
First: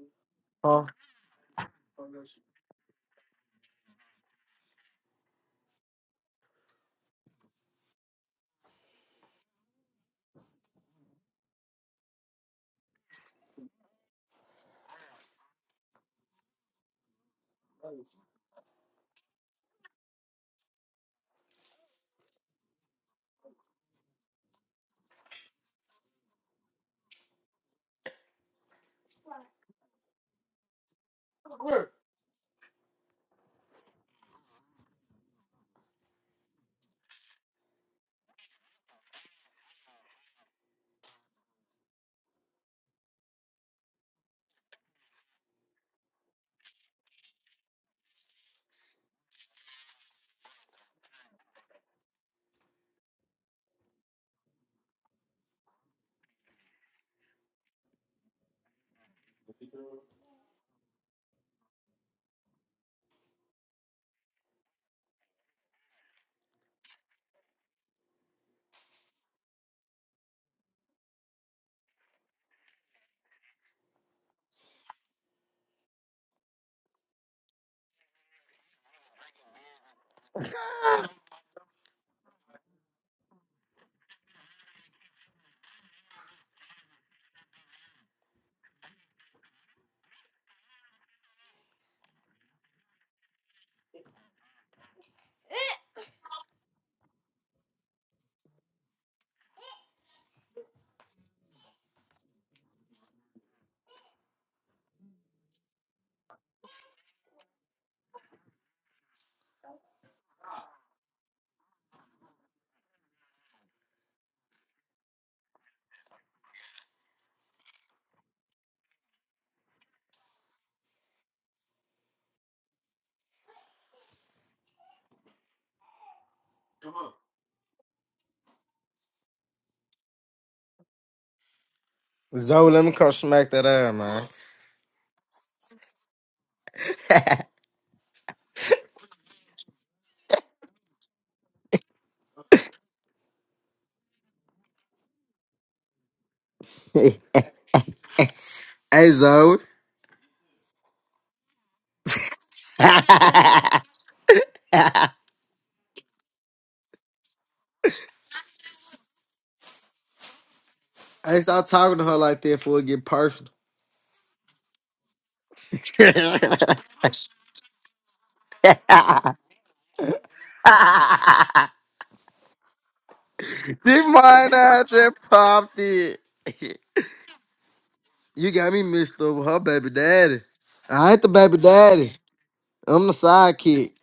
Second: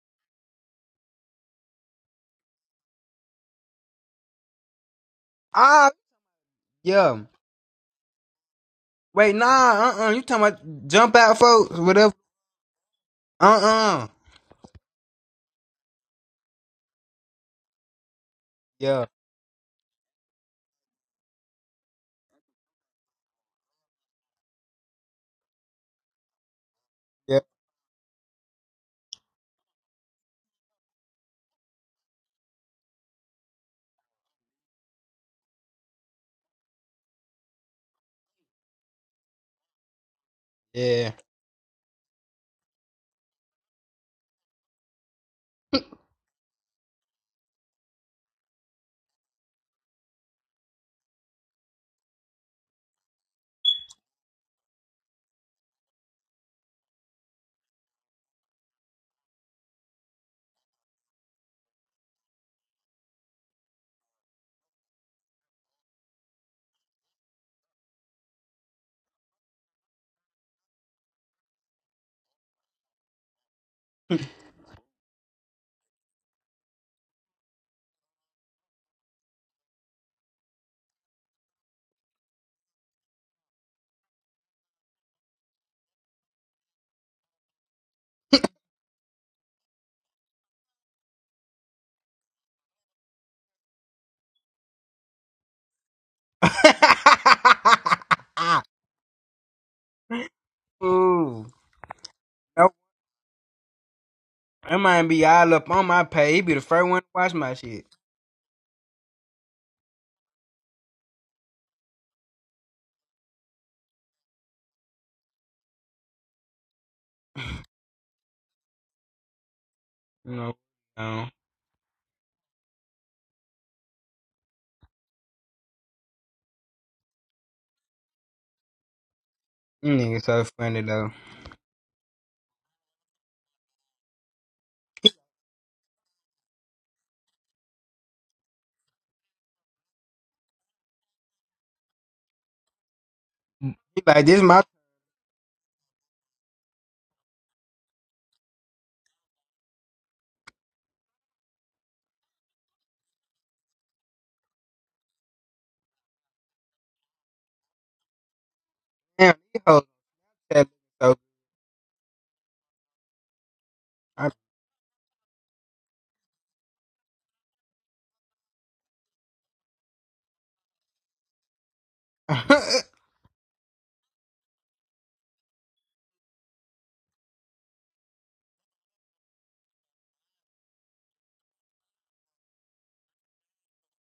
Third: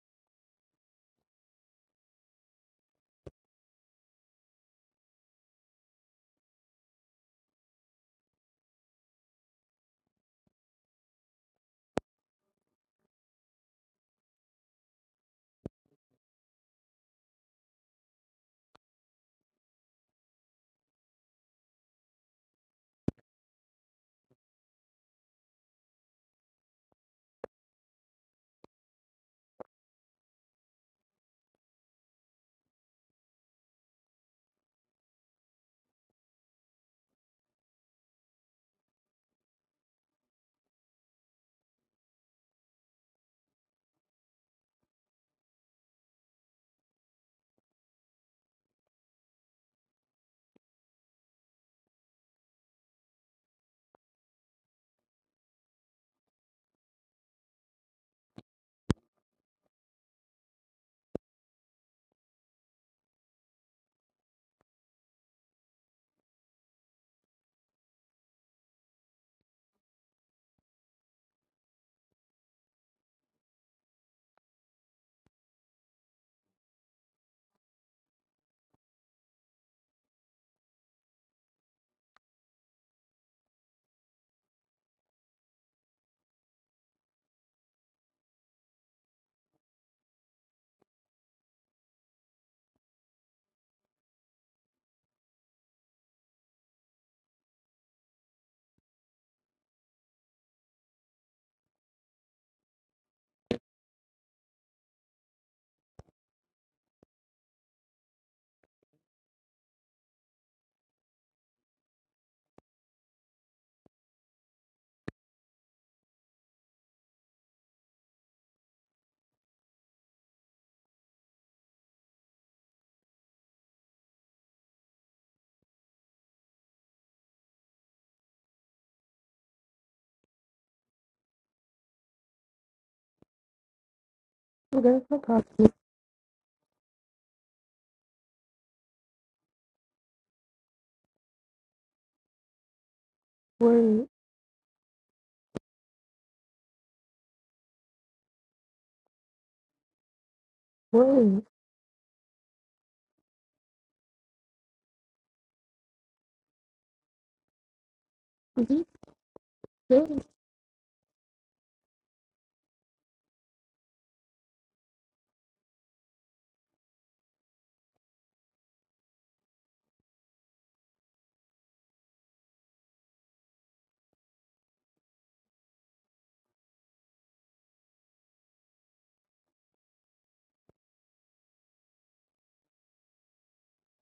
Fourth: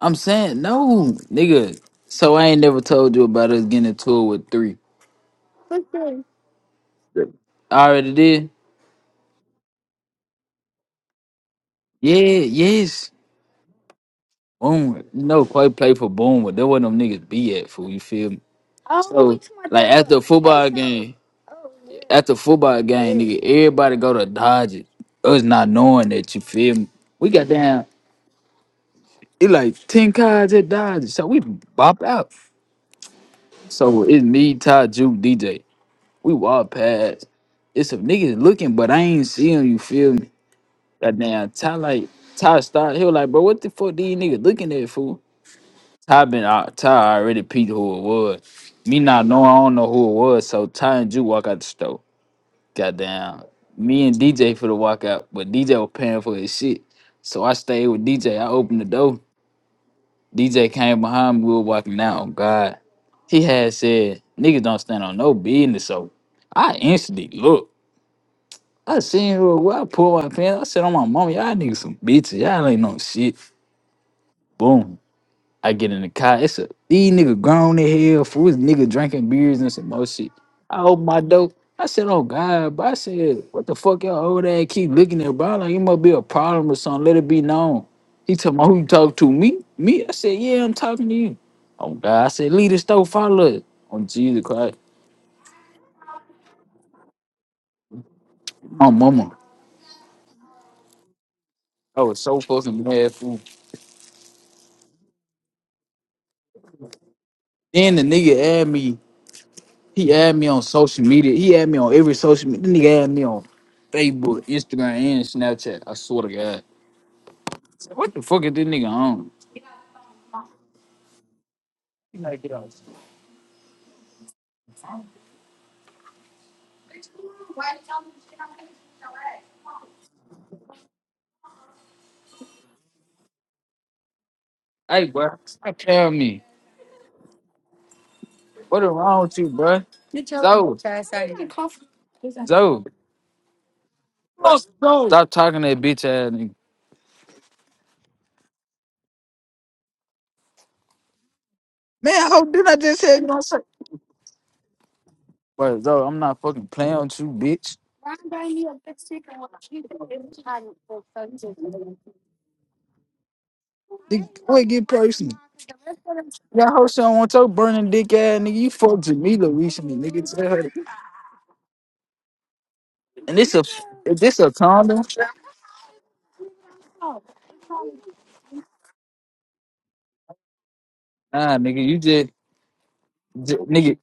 [SPEAKER 3] I'm saying no, nigga. So I ain't never told you about us getting a tour with three.
[SPEAKER 1] Ah, yeah.
[SPEAKER 3] I already did.
[SPEAKER 1] Wait, nah. Uh, uh You talking about jump out, folks? Whatever.
[SPEAKER 3] Yeah. Yes.
[SPEAKER 1] Uh, uh
[SPEAKER 3] Boom, you know, Clay played for Boomwood. That where them niggas be at, fool. You feel me?
[SPEAKER 1] Yeah,
[SPEAKER 3] So, like after a football FaceTime game, after a football game, Yeah. nigga, everybody go to Dodgers. Us not knowing that, you feel me? We
[SPEAKER 1] yeah,
[SPEAKER 3] got down. It like ten cars at Dodgers, so we bop out. So it's me, Ty, Juke, DJ. We walk past. It's some niggas looking, but I ain't see 'em, You feel me?
[SPEAKER 1] yeah. [laughs]
[SPEAKER 3] Goddamn, Ty like Ty start. He was like, bro, what the fuck these niggas looking at, fool? Ty been out. Ty already peeped who it was. Me not know. I don't know who it was. So Ty and Ju walk out the store. Goddamn. Me and DJ for the walk out, but DJ was paying for his shit. So I stayed with DJ. I opened the door. DJ came behind me. We were walking out. Oh God. He had said, "Niggas don't stand on no business." So I instantly looked. I seen who it was. I pulled my pants. I said, "On my mama, y'all niggas some bitches. Y'all ain't no shit." Boom. I get in the car. It's a these nigga grown in hell, foolish nigga drinking beers and some more shit. I open my door. I said, "Oh God!" But I said, "What the fuck, y'all old ass keep looking at, bro? Like it must be a problem or something. Let it be known." He told me, "Who you talk to? Me? Me?" I said, "Yeah, I'm talking to you." Oh God! I said, "Leave the store, follow us." On Jesus Christ, my mama.
[SPEAKER 1] Ooh.
[SPEAKER 3] I was so fucking mad, fool.
[SPEAKER 1] That man be all up on my page. He be the first one to watch my shit.
[SPEAKER 3] Then the nigga asked me. He add me on social media. He add me on every social media. This nigga add me on Facebook, Instagram, and Snapchat. I swear to God. What the fuck is this nigga on?
[SPEAKER 1] You know, um,
[SPEAKER 3] He like, get off.
[SPEAKER 1] You nigga so funny though.
[SPEAKER 4] Zoe, let me come smack that ass, man.
[SPEAKER 3] Hey,
[SPEAKER 2] girl, I'm
[SPEAKER 3] bro.
[SPEAKER 2] talking.
[SPEAKER 3] Stop telling me. What is wrong with you, bro? Zoe. Zoe.
[SPEAKER 1] He
[SPEAKER 2] Word,
[SPEAKER 1] like this my
[SPEAKER 3] What's Zoe? Stop talking to that bitch ass nigga.
[SPEAKER 4] [laughs] hey, Zoe.
[SPEAKER 3] Man, how did I
[SPEAKER 4] [laughs]
[SPEAKER 3] just
[SPEAKER 4] hey,
[SPEAKER 3] say you don't say? Bro, Zoe, I'm not fucking playing with you, bitch.
[SPEAKER 2] word.
[SPEAKER 1] damn these hoes fat so.
[SPEAKER 4] stop talking to her like that before it get personal.
[SPEAKER 3] Dig-
[SPEAKER 1] I-
[SPEAKER 3] Wait, get personal.
[SPEAKER 4] [laughs]
[SPEAKER 3] That all hoes do want your burning dick ass nigga. You fucked Jamila recently, nigga. Tell her.
[SPEAKER 1] [laughs]
[SPEAKER 3] And this a
[SPEAKER 4] this
[SPEAKER 3] is this a
[SPEAKER 4] mine ass
[SPEAKER 3] condom?
[SPEAKER 4] just popped it. [laughs] You got me mixed up with her baby daddy. I ain't the
[SPEAKER 3] Nah,
[SPEAKER 4] baby
[SPEAKER 3] nigga, you
[SPEAKER 4] daddy.
[SPEAKER 3] just,
[SPEAKER 4] I'm the
[SPEAKER 3] j
[SPEAKER 4] sidekick.
[SPEAKER 3] nigga,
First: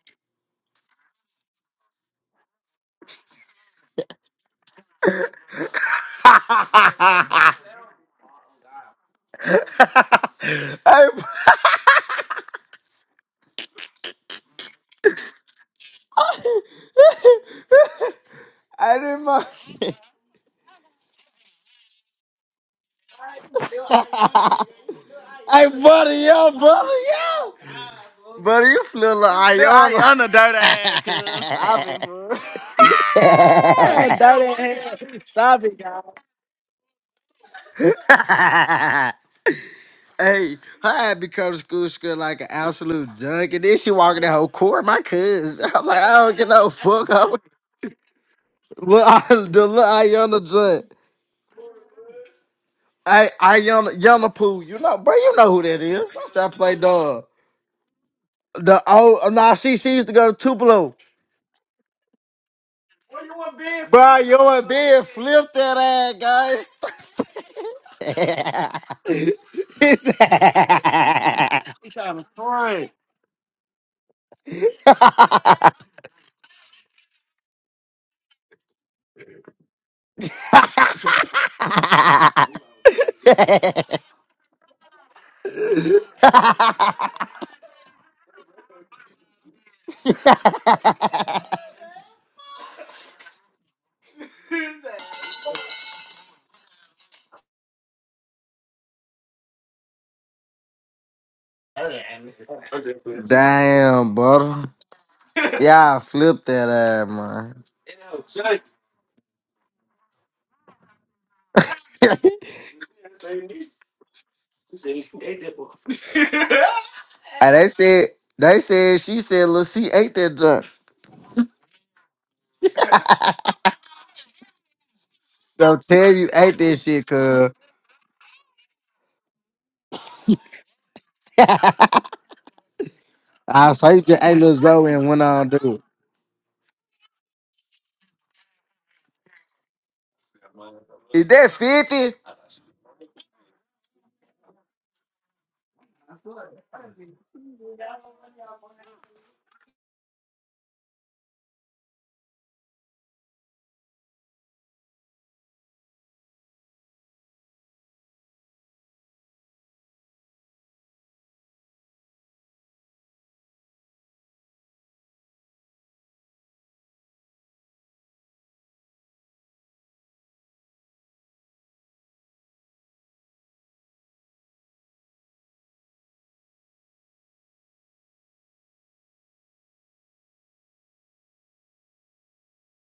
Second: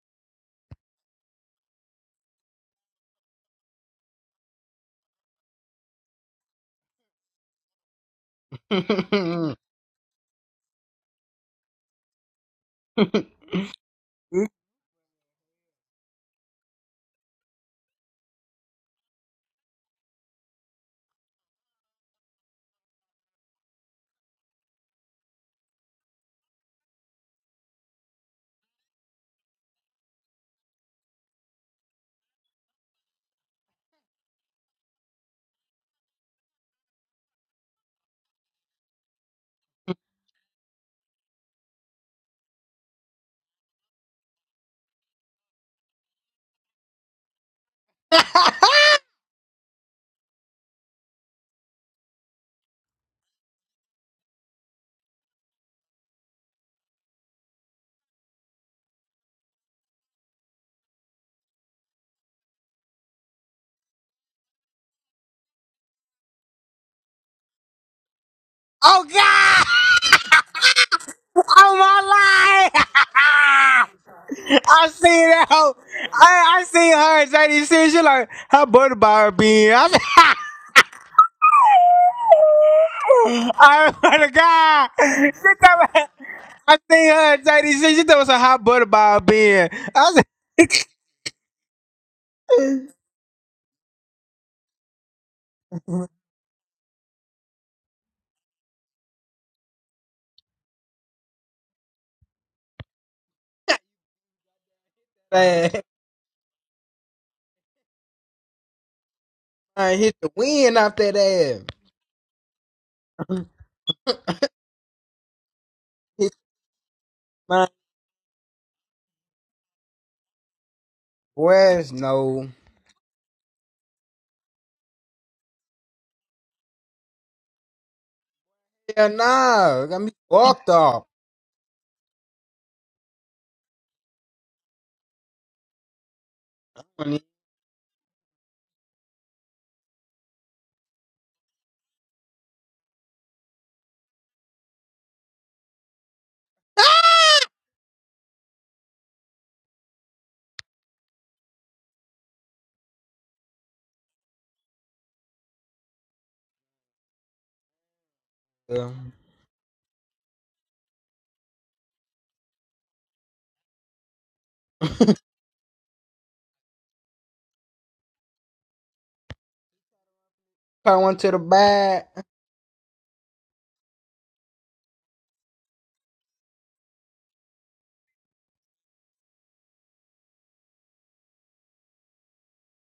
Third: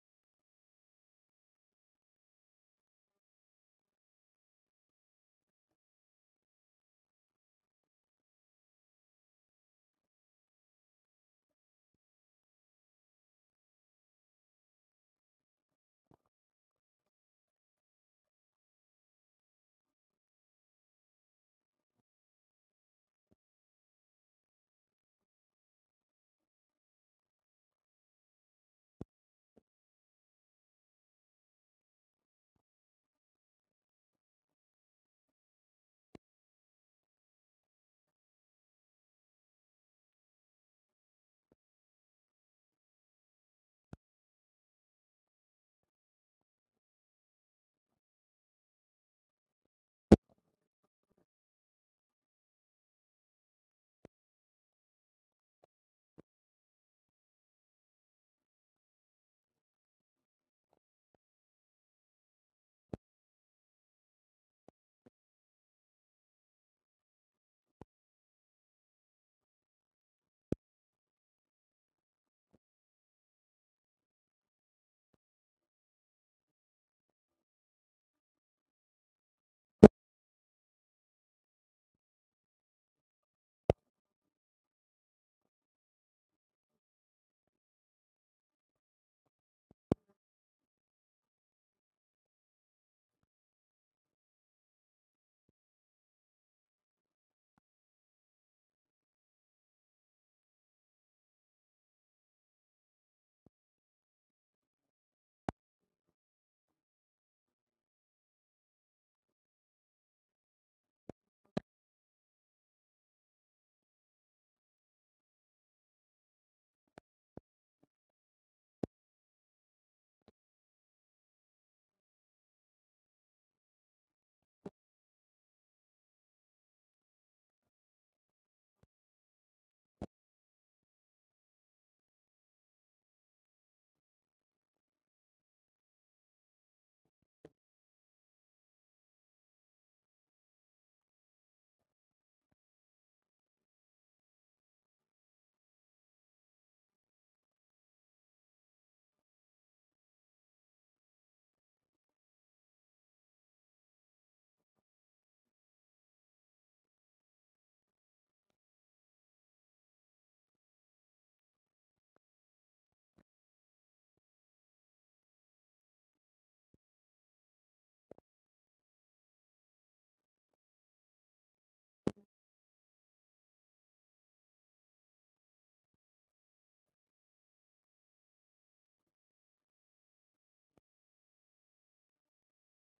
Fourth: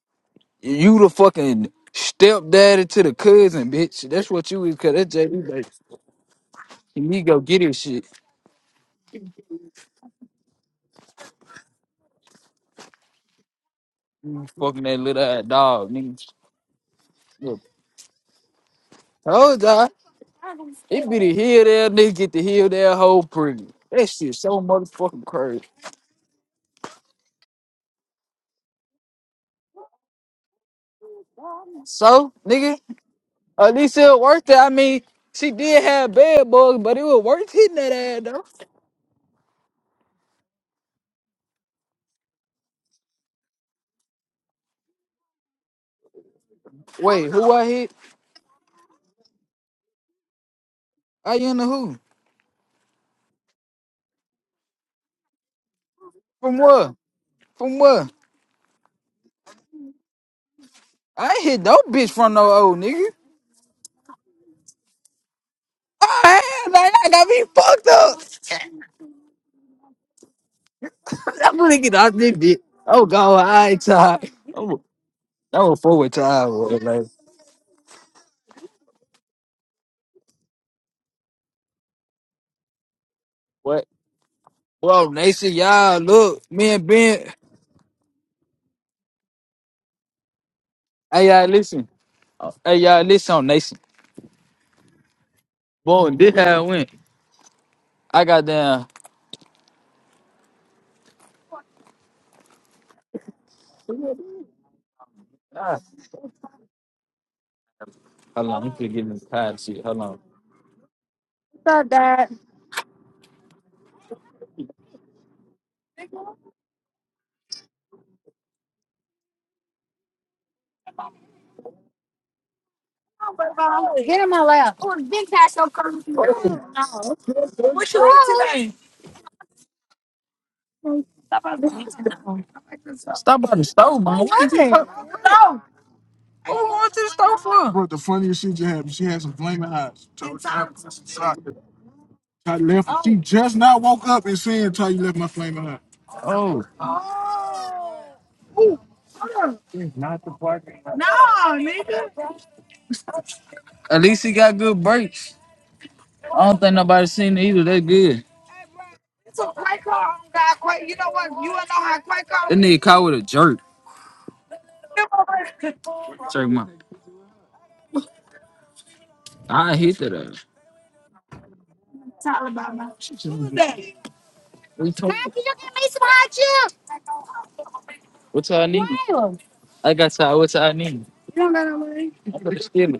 [SPEAKER 3] you the fucking stepdaddy to the cousin, bitch. That's what you is, cause that's JD, baby. You need to go
[SPEAKER 4] [laughs]
[SPEAKER 3] get his shit.
[SPEAKER 1] oh
[SPEAKER 4] [laughs] I,
[SPEAKER 3] You fucking that little ass dog,
[SPEAKER 4] [laughs]
[SPEAKER 3] nigga. Look,
[SPEAKER 4] I remember.
[SPEAKER 3] told y'all, it be the heel there, nigga, get the heel there, whole pretty.
[SPEAKER 4] [laughs]
[SPEAKER 3] That shit so
[SPEAKER 4] i mind.
[SPEAKER 3] motherfucking crazy.
[SPEAKER 4] hey, bu- buddy, you flew like Ayana, [laughs]
[SPEAKER 3] So, nigga, at least it worked it. I mean, she did have bad bugs, but it was worth hitting that ass, though.
[SPEAKER 4] Hey, I had become come to school, school like an absolute junk, and then she walking that whole court, my cuz. [laughs] I'm like, I don't get no fuck
[SPEAKER 3] Wait,
[SPEAKER 4] up.
[SPEAKER 3] who I hit?
[SPEAKER 4] Look, I, the little Ayana junk.
[SPEAKER 3] I in the who?
[SPEAKER 4] Hey, Ayana, Yana Poo, you know, bro, you know who that is. Stop trying to
[SPEAKER 3] From
[SPEAKER 4] play
[SPEAKER 3] what?
[SPEAKER 4] dog.
[SPEAKER 3] From what?
[SPEAKER 4] The oh, nah, she, she used to go to Tupelo.
[SPEAKER 3] I ain't hit no bitch from no old nigga.
[SPEAKER 4] Well, you were being Bro, flipped. you were being flipped that ass,
[SPEAKER 3] I
[SPEAKER 4] guys.
[SPEAKER 3] ain't like, I got me fucked up.
[SPEAKER 4] [laughs] You
[SPEAKER 1] God! [laughs]
[SPEAKER 3] [laughs] I'm gonna
[SPEAKER 1] oh
[SPEAKER 4] [laughs]
[SPEAKER 3] get
[SPEAKER 1] my
[SPEAKER 3] out
[SPEAKER 4] trying to
[SPEAKER 3] this bitch.
[SPEAKER 4] throw
[SPEAKER 1] life!
[SPEAKER 3] Oh,
[SPEAKER 1] [laughs]
[SPEAKER 3] God, I ain't tired. I'm,
[SPEAKER 1] I see that
[SPEAKER 3] I'm
[SPEAKER 1] hoe.
[SPEAKER 3] a forward tired.
[SPEAKER 1] I, I
[SPEAKER 3] boy,
[SPEAKER 1] seen
[SPEAKER 3] Like,
[SPEAKER 1] her at JDC. She like how butter bar being. I said, [laughs]
[SPEAKER 3] what?
[SPEAKER 1] I
[SPEAKER 4] [laughs]
[SPEAKER 1] swear to God.
[SPEAKER 3] Well,
[SPEAKER 1] She
[SPEAKER 3] Nation,
[SPEAKER 1] talking
[SPEAKER 3] y'all,
[SPEAKER 1] about-
[SPEAKER 3] look, me
[SPEAKER 1] I
[SPEAKER 3] and
[SPEAKER 1] think
[SPEAKER 3] Ben.
[SPEAKER 1] her and JD said she she thought it was a hot butter ball being. I said,
[SPEAKER 3] Hey, y'all, listen. Hey, y'all, listen on Nation. Boom, this how it went. I got down.
[SPEAKER 4] Damn, brother.
[SPEAKER 1] [laughs] man,
[SPEAKER 3] Ah,
[SPEAKER 4] Yeah, I flipped that ass, man.
[SPEAKER 3] Hold on, I'm gonna get in the car and shit.
[SPEAKER 1] I
[SPEAKER 3] Hold
[SPEAKER 1] hit
[SPEAKER 3] on.
[SPEAKER 1] the wind off that ass. [laughs]
[SPEAKER 4] [laughs]
[SPEAKER 1] Hit
[SPEAKER 4] And they
[SPEAKER 1] my
[SPEAKER 4] said, they said, she said, Lil C ate that junk.
[SPEAKER 1] west, no.
[SPEAKER 4] Don't tell you ate that shit, cuz
[SPEAKER 3] What's your name?
[SPEAKER 1] Yeah, nah. Got me fucked off.
[SPEAKER 3] Stop by the
[SPEAKER 4] I saw
[SPEAKER 3] stove,
[SPEAKER 4] you just ate little
[SPEAKER 3] man.
[SPEAKER 4] Zoe and went on, dude.
[SPEAKER 3] Who wants this
[SPEAKER 1] I
[SPEAKER 3] stuff for? Bro, the funniest shit just happened. She had some flaming eyes. Told Ty
[SPEAKER 4] Is that
[SPEAKER 3] Ty
[SPEAKER 4] 50?
[SPEAKER 3] left. She just now woke up and saying, Ty, you left my flaming eye. Oh, at least he got good breaks. I don't think nobody seen it either. That's good. That nigga caught with a jerk. Jerk my. I hit that ass.
[SPEAKER 1] went [laughs] to the back.
[SPEAKER 3] We talking. about? What's all I need? I got you What's all I need? I'm gonna steal it.